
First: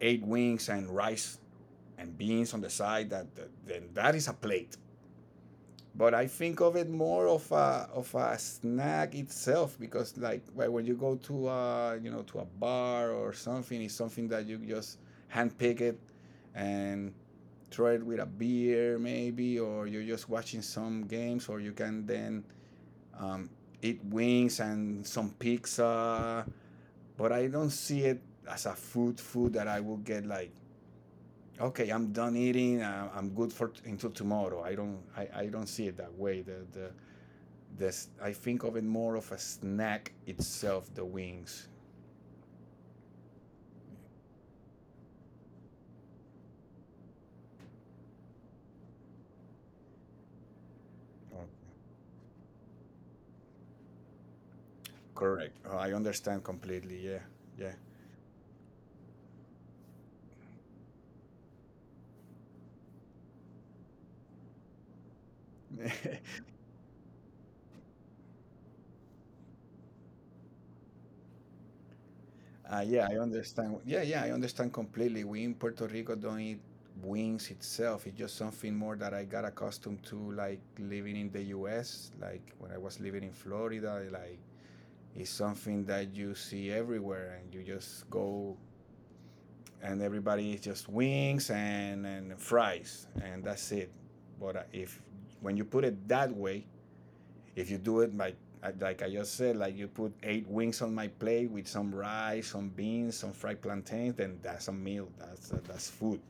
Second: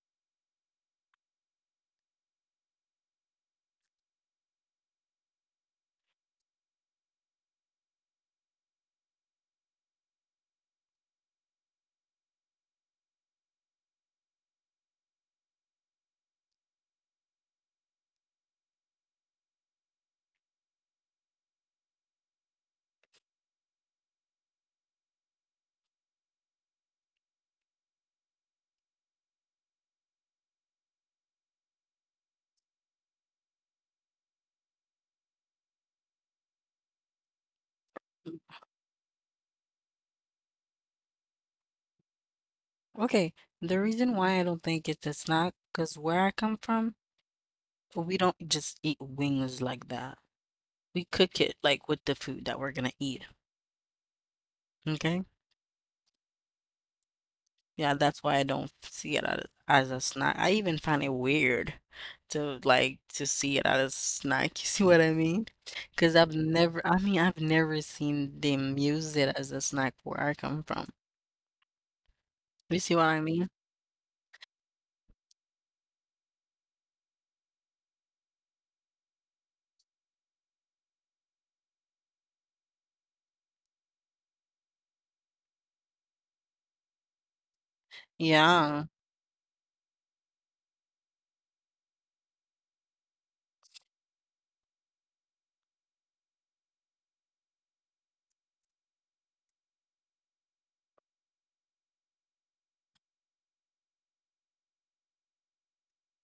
A: 8 wings and rice and beans on the side that, that then that is a plate, but I think of it more of a snack itself, because like when you go to a, you know, to a bar or something, it's something that you just handpick it and try it with a beer maybe, or you're just watching some games, or you can then um, eat wings and some pizza. But I don't see it as a food food that I will get, like, okay, I'm done eating, I'm good for until tomorrow. I don't see it that way. The this I think of it more of a snack itself, the wings.
B: Okay, the reason why I don't think it's a snack, cause where I come from, but we don't just eat wings like that. We cook
A: Oh,
B: it like with the food that we're gonna eat. Okay?
A: correct. Oh, I understand completely. Yeah, yeah,
B: Yeah, that's why I don't see it as a snack. I even find it weird to like to see it as a snack. You see what I mean? Because I've never, I mean, I've never seen them use it as a snack where I come from. You see
A: yeah. I
B: what I mean?
A: understand. Yeah, yeah. I understand completely. We in Puerto Rico don't eat wings itself. It's just something more that I got accustomed to, like living in the U.S. Like when I was living in Florida, like it's something that you see everywhere, and you just go
B: Yeah.
A: and everybody is just wings and fries and that's it. But if when you put it that way, if you do it like, like I just said, like you put 8 wings on my plate with some rice, some beans, some fried plantains, then that's a meal, that's food.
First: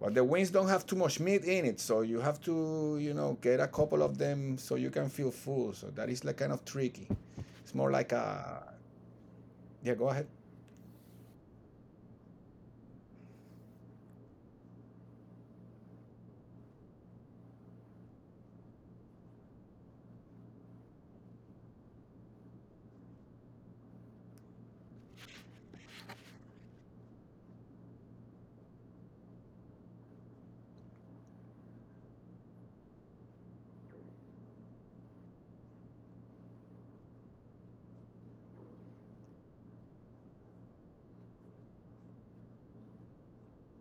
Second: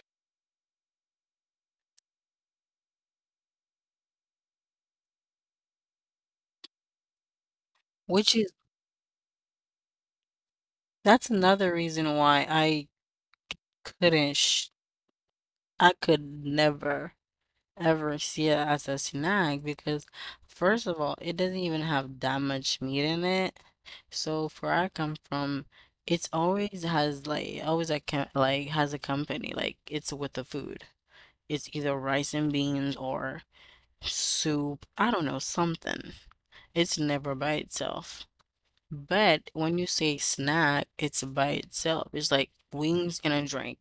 A: But the wings don't have too much meat in it, so you have to, you know, get a couple of them so you can feel full, so that is like kind of tricky. It's more like
B: Which is,
A: a, yeah, go ahead.
B: that's another reason why I couldn't, sh I could never. Ever see it as a snack because, first of all, it doesn't even have that much meat in it. So where I come from, it's always has like always a like has a company like it's with the food. It's either rice and beans or soup. I don't know, something. It's never by itself. But when you say snack, it's by itself. It's like wings and a drink.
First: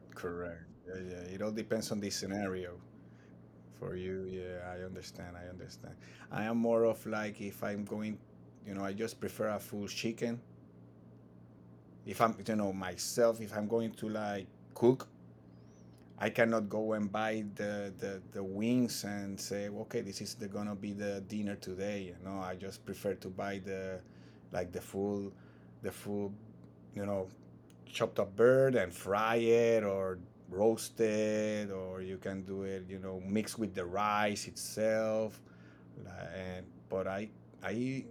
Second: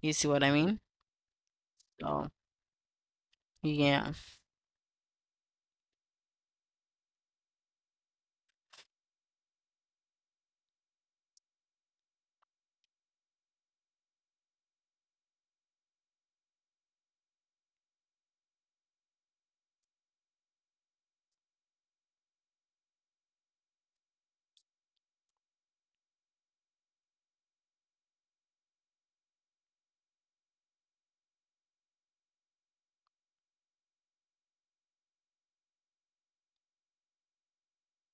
B: You see what I
A: Correct,
B: mean?
A: yeah, yeah. It all depends on the
B: So,
A: scenario. For
B: yeah.
A: you, yeah, I understand. I understand. I am more of like, if I'm going, you know, I just prefer a full chicken. If I'm, you know, myself, if I'm going to like cook, I cannot go and buy the wings and say, okay, this is the, gonna be the dinner today. You know, I just prefer to buy the, like the full, you know, chopped up bird and fry it or roast it, or you can do it, you know, mixed with the rice itself. and but I I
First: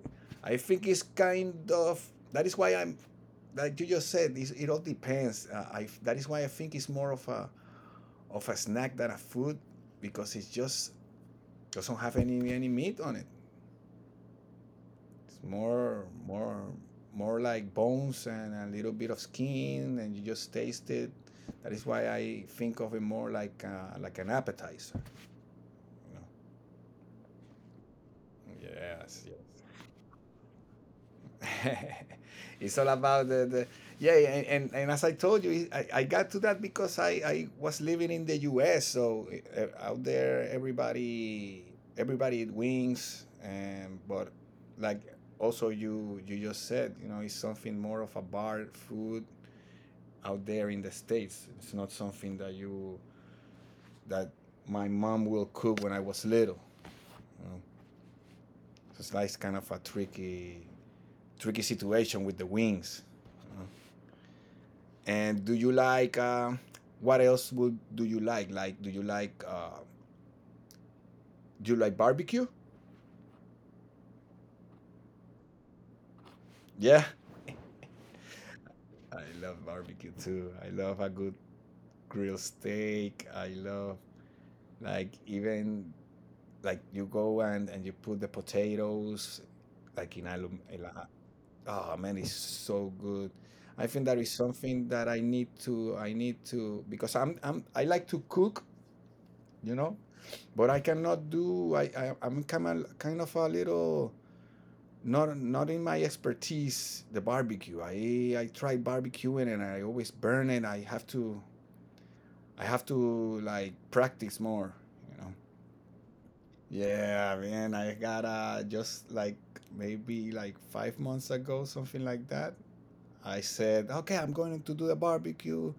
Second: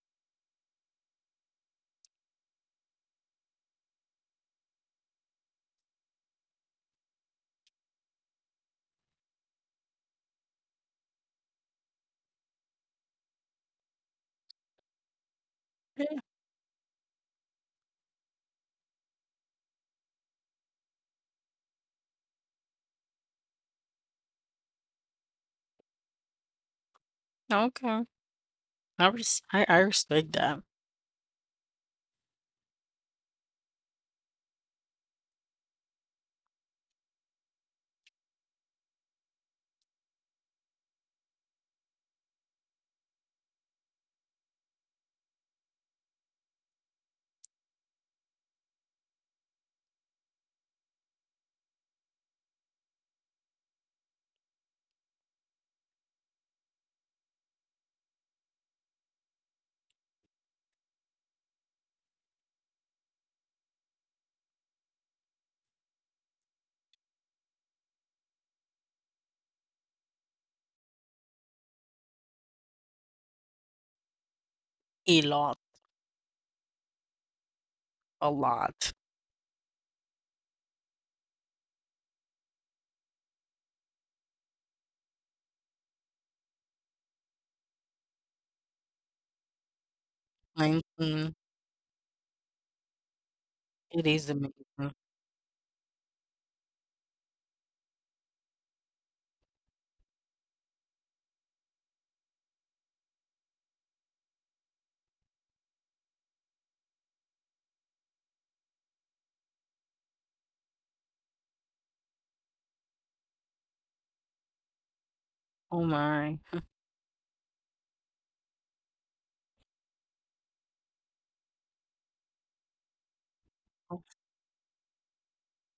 A: I think it's kind of, that is why I'm, like you just said, it's, it all depends. I that is why I think it's more of a snack than a food, because it just doesn't have any meat on it. It's more
B: Yeah,
A: more more like bones and a little bit of skin, and you just taste it. That is why I think of it more like, like an appetizer.
B: okay.
A: Yes, yes.
B: I respect that
A: It's all about the, yeah, and as I told you, I got to that because I was living in the US, so out there everybody, everybody eat wings and, but like, also you just said, you know, it's something more of a bar food out there in the states. It's not something that you, that my mom will cook when I was little, you know? So it's like kind of a tricky situation with the wings. And do you like, what else would do you like? Like, do you like, do you like barbecue?
B: a lot,
A: Yeah,
B: a lot.
A: I love barbecue too. I love a good grilled steak. I love, like, even like, you go and you put the potatoes like in alum. In a-
B: 19,
A: Oh man, it's so good. I think
B: it
A: that
B: is
A: is something
B: amazing.
A: that I need to, I need to, because I'm I like to cook, you know, but I cannot do, I I'm kind of, kind of a little, not not in my expertise the barbecue. I try barbecuing and I always burn it. I have to, I have to like practice more, you know.
B: Oh my.
A: Yeah, man, I got, just like maybe like 5 months ago, something like that, I said, okay, I'm going to do the barbecue,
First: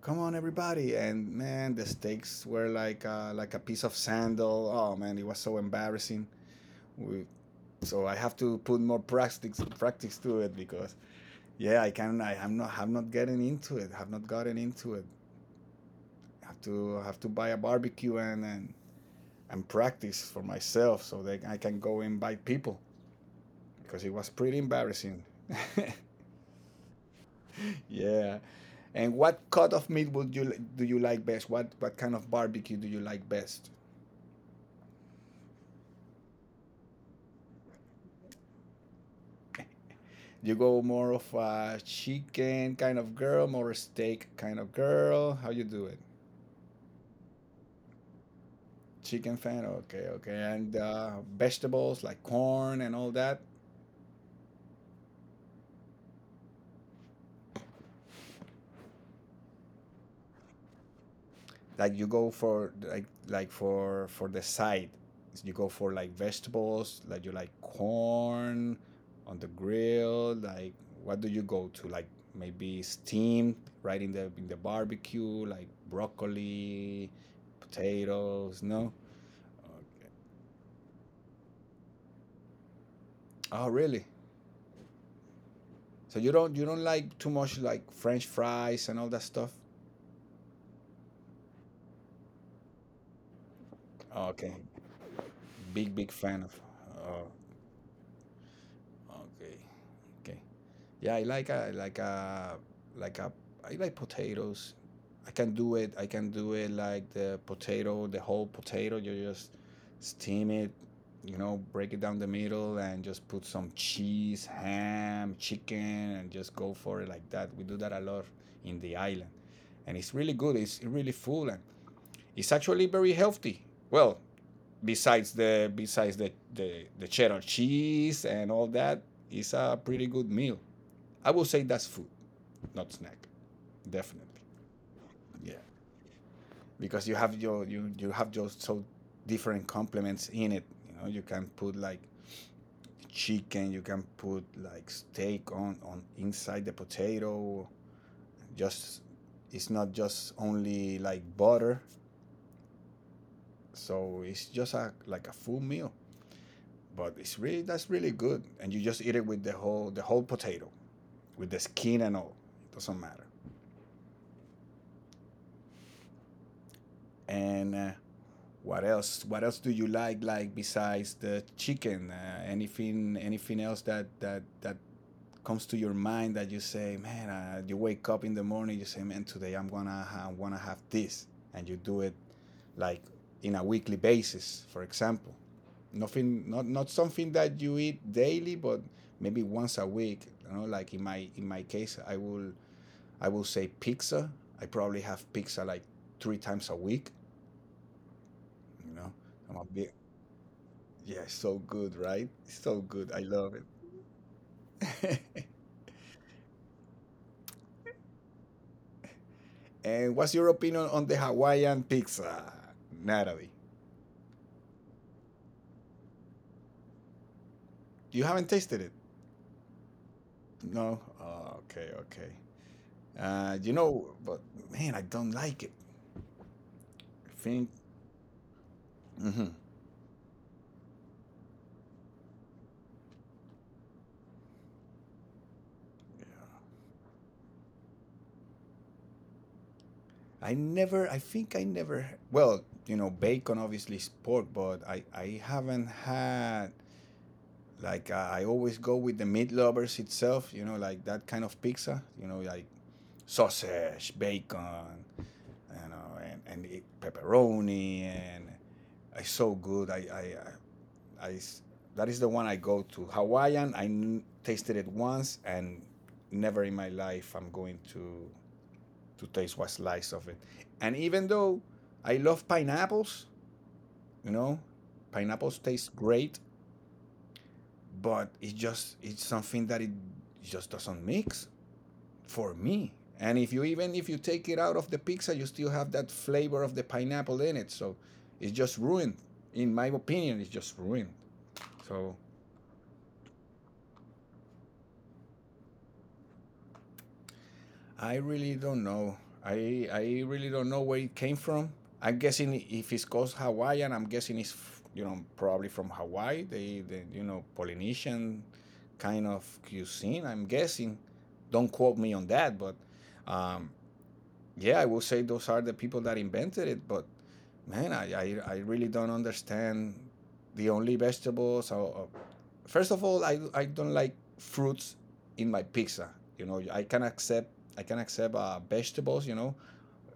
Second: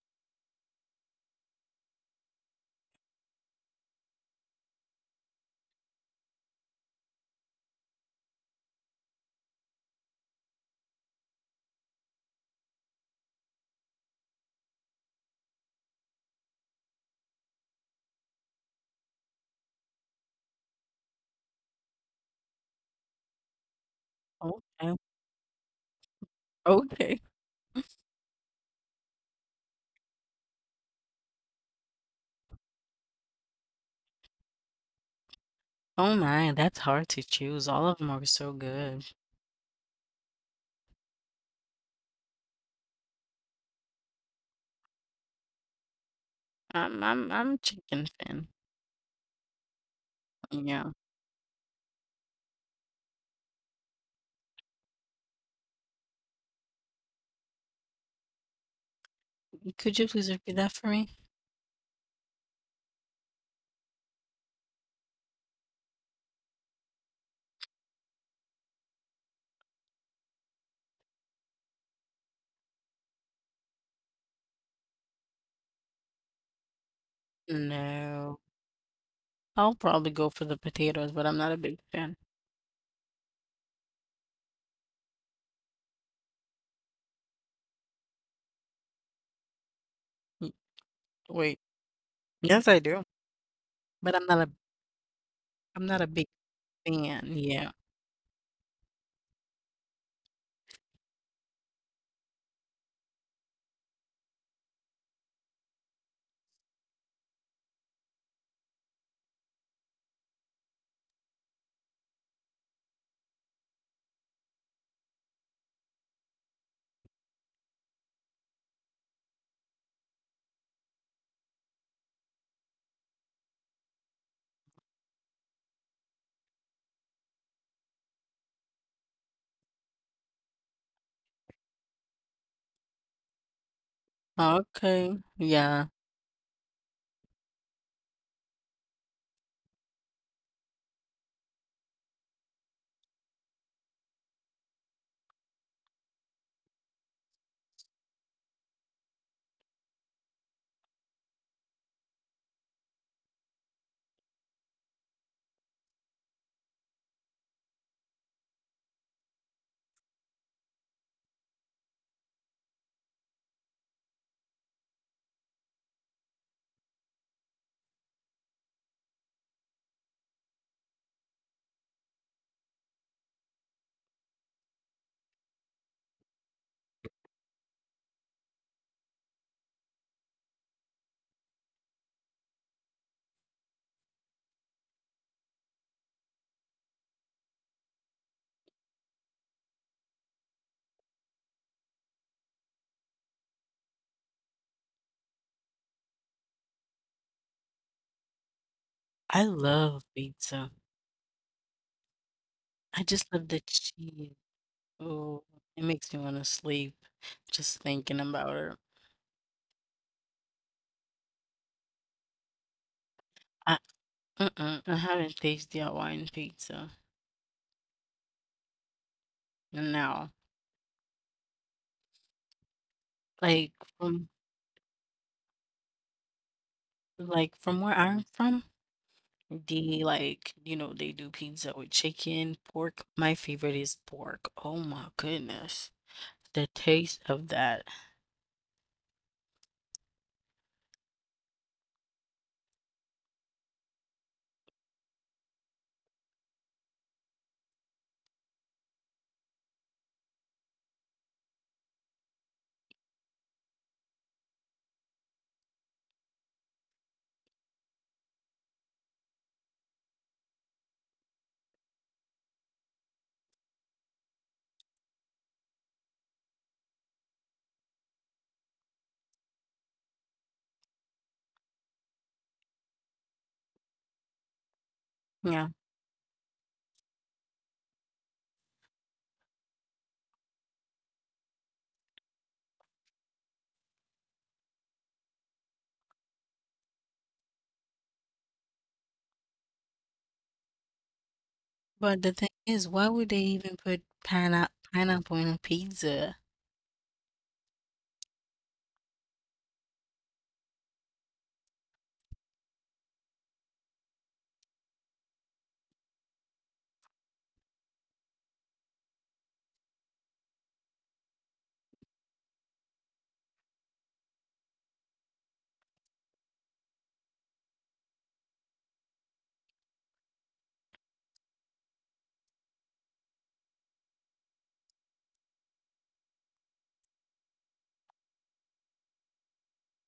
A: come on everybody, and man, the steaks were like, like a piece of sandal. Oh man, it was so embarrassing. We, so I have to put more practice to it, because, yeah, I can. I am not, have not getting into it. Have not gotten into it. Have to buy a barbecue and practice for myself so that I can go invite people, because it was pretty
B: Okay,
A: embarrassing.
B: okay.
A: Yeah. And what cut of meat would you, do you like best? What kind of barbecue do you like best?
B: Oh my, that's hard to choose. All of them are so good.
A: You go more of a chicken kind of girl, more a steak kind of girl? How you do it?
B: I'm a chicken fan.
A: Chicken fan, okay, okay. And
B: Yeah.
A: vegetables like corn and all that.
B: Could you please repeat that for me?
A: Like you go for like for the side, you go for like vegetables, like you like corn on the grill, like, what do you go to, like maybe steamed right in the barbecue, like broccoli,
B: No.
A: potatoes, no?
B: I'll probably go for the potatoes, but I'm not a big fan.
A: Oh really? So you don't, you don't like too much like french fries and all that stuff.
B: Y wait. Yes, I do, but
A: Okay,
B: I'm
A: big
B: not a
A: big
B: big
A: fan of, oh,
B: fan, yeah.
A: okay, okay. Yeah, I like a like a like a, I like potatoes. I can do it. I can do it like the potato, the whole potato. You just steam it, you know, break it down the middle, and just put some cheese, ham, chicken, and just go for it like that. We do that a lot in the island, and it's really good. It's really full, and it's actually very healthy. Well, besides the besides the cheddar cheese and all that, it's a pretty good meal. I will say that's food, not snack, definitely.
B: Okay,
A: Yeah,
B: yeah.
A: because you have your, you have just so different complements in it. You know, you can put like chicken, you can put like steak on inside the potato. Just, it's not just only like butter, so it's just a like a full meal. But it's really, that's really good, and you just eat it with the whole potato with the skin and all. It doesn't matter. And what else? What else do you like? Like besides the chicken, anything, anything else that comes to your mind that you say, man, you wake up in the morning, you say, man, today I'm gonna wanna have this, and you do it like in a weekly basis, for example. Nothing, not not something that you eat daily, but maybe once a week. You know, like in my, in my case, I will say pizza. I probably have pizza like 3 times a week. You know,
B: I
A: I'm a big,
B: love pizza.
A: yeah, it's so good, right? It's so
B: I
A: good. I
B: just love
A: love
B: the cheese. Oh,
A: it.
B: it makes me wanna sleep just thinking about it.
A: And what's your opinion on the Hawaiian pizza, Natalie?
B: I mm-mm, I haven't tasted Hawaiian pizza,
A: You haven't tasted it?
B: now.
A: No? Oh, okay, okay. You
B: Like,
A: know,
B: from
A: but man, I don't like it. I
B: like,
A: think,
B: from where I'm from,
A: mhm.
B: they, like, you know, they do pizza with chicken, pork. My favorite is pork. Oh my goodness, the taste of that.
A: I never, I think I never, well, you know, bacon obviously is pork, but I haven't had, like, I always go with the meat lovers itself, you know, like that kind of pizza, you know, like sausage, bacon, you know, and eat pepperoni, and it's so good. I that is the one I go to. Hawaiian, tasted it once, and never in my life I'm going to taste one slice of it. And even though I love pineapples, you know, pineapples
B: Yeah,
A: taste great, but it's just, it's something that it just doesn't mix for me. And if you, even if you take it out of the pizza, you still have that flavor of the pineapple in it. So it's just ruined. In my opinion, it's just ruined. So
B: but the thing is, why would they even put pineapple in a pizza?
A: I really don't know. I really don't know where it came from. I'm guessing, if it's called Hawaiian, I'm guessing it's, you know, probably from Hawaii. They, you know, Polynesian kind of cuisine. I'm guessing. Don't quote me on that, but um, yeah, I will say those are the people that invented it, but man, I really don't understand. The only vegetables. Or, first of all, I don't like fruits in my pizza. You know, I can accept, I can accept vegetables. You know,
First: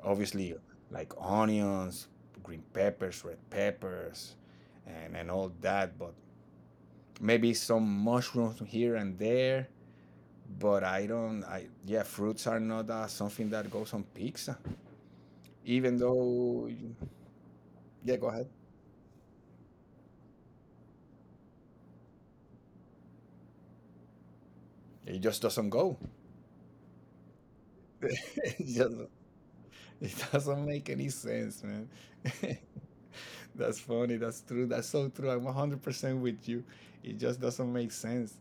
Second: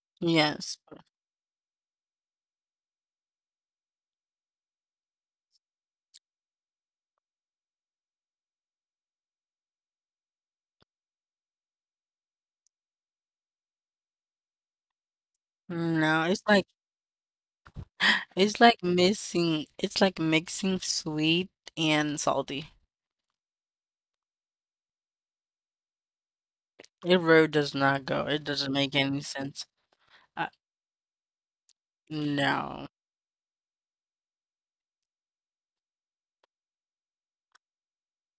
A: obviously
B: Yes,
A: like onions, green peppers, red peppers, and all that. But maybe some mushrooms here and there. But I don't. I, yeah, fruits are not something that goes on pizza, even
B: no, it's like
A: though, yeah, go ahead,
B: it's like mixing. It's like mixing sweet and salty.
A: it just doesn't go.
B: It really does not go. It
A: It,
B: doesn't
A: just,
B: make any sense.
A: it
B: Uh,
A: doesn't make any sense, man.
B: no.
A: That's funny, that's true, that's so true, I'm 100% with you. It just doesn't make sense.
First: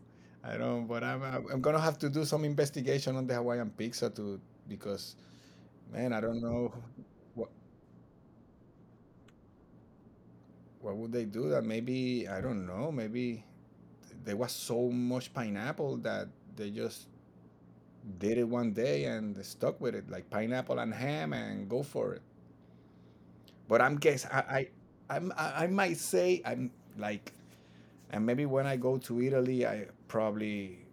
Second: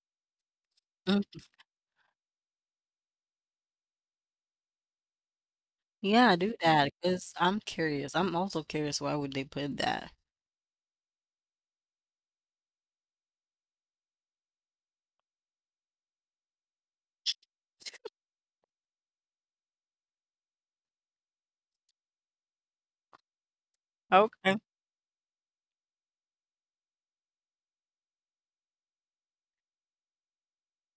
A: I don't, but
B: Mm,
A: I'm gonna have to do some investigation on the Hawaiian pizza to, because man, I
B: yeah,
A: don't
B: do
A: know.
B: that because
A: what
B: I'm curious. I'm also curious why would they put that?
A: what would they do that? Maybe I don't know, maybe there was so much pineapple that they just did it one day and stuck with it, like pineapple and ham, and go for it. But I'm guess
B: Okay.
A: I I'm, I might say I'm like, and maybe when I go to Italy, I probably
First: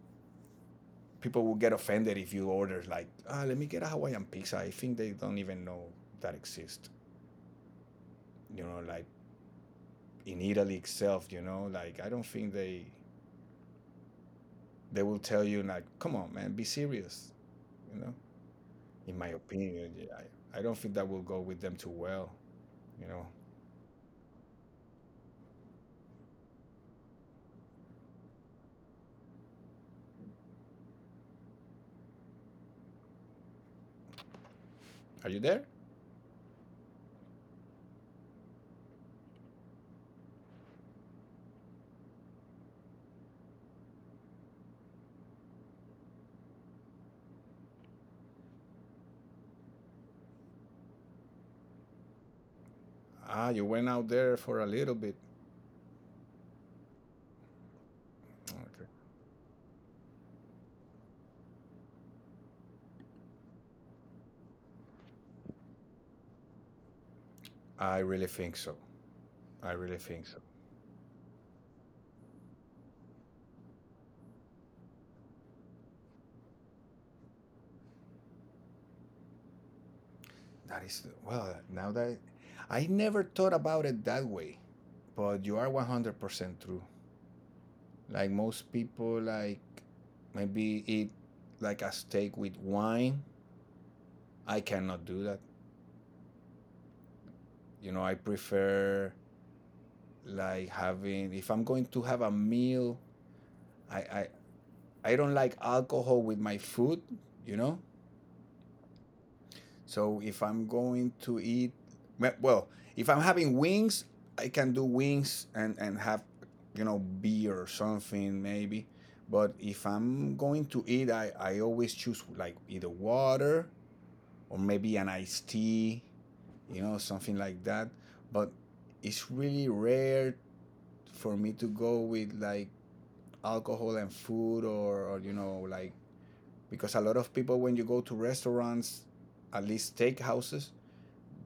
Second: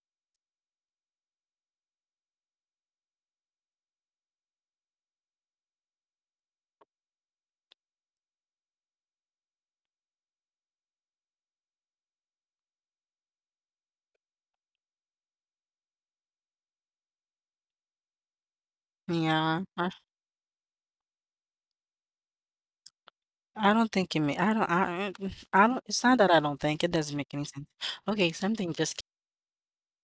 A: people will get offended if you order like, let me get a Hawaiian pizza. I think they don't even know that exists. You know, like in Italy itself. You know, like I don't think they will tell you like, come on, man, be serious. You know, in my
B: Yeah, I,
A: opinion, yeah, I don't think that will go with them too well. You know,
B: I don't think it may. I don't. I don't. It's not that I don't think it doesn't make any sense. Okay, something just
A: are you there? You went out there for a little bit. Okay. I really think so. I really think so. That is well. Now that I never thought about it that way, but you are 100% true. Like most people, like maybe eat like a steak with wine. I cannot do that. You know, I prefer like having if I'm going to have a meal. I I, I don't like alcohol with my food. You know, so if I'm going to eat, well, if I'm having wings, I can do wings and, have, you know, beer or something maybe. But if I'm going to eat, I always choose like either water or maybe an iced tea, you know, something like that. But it's really rare for me to go with like alcohol and food, or you know, like because a lot of people when you go to restaurants, at least steakhouses,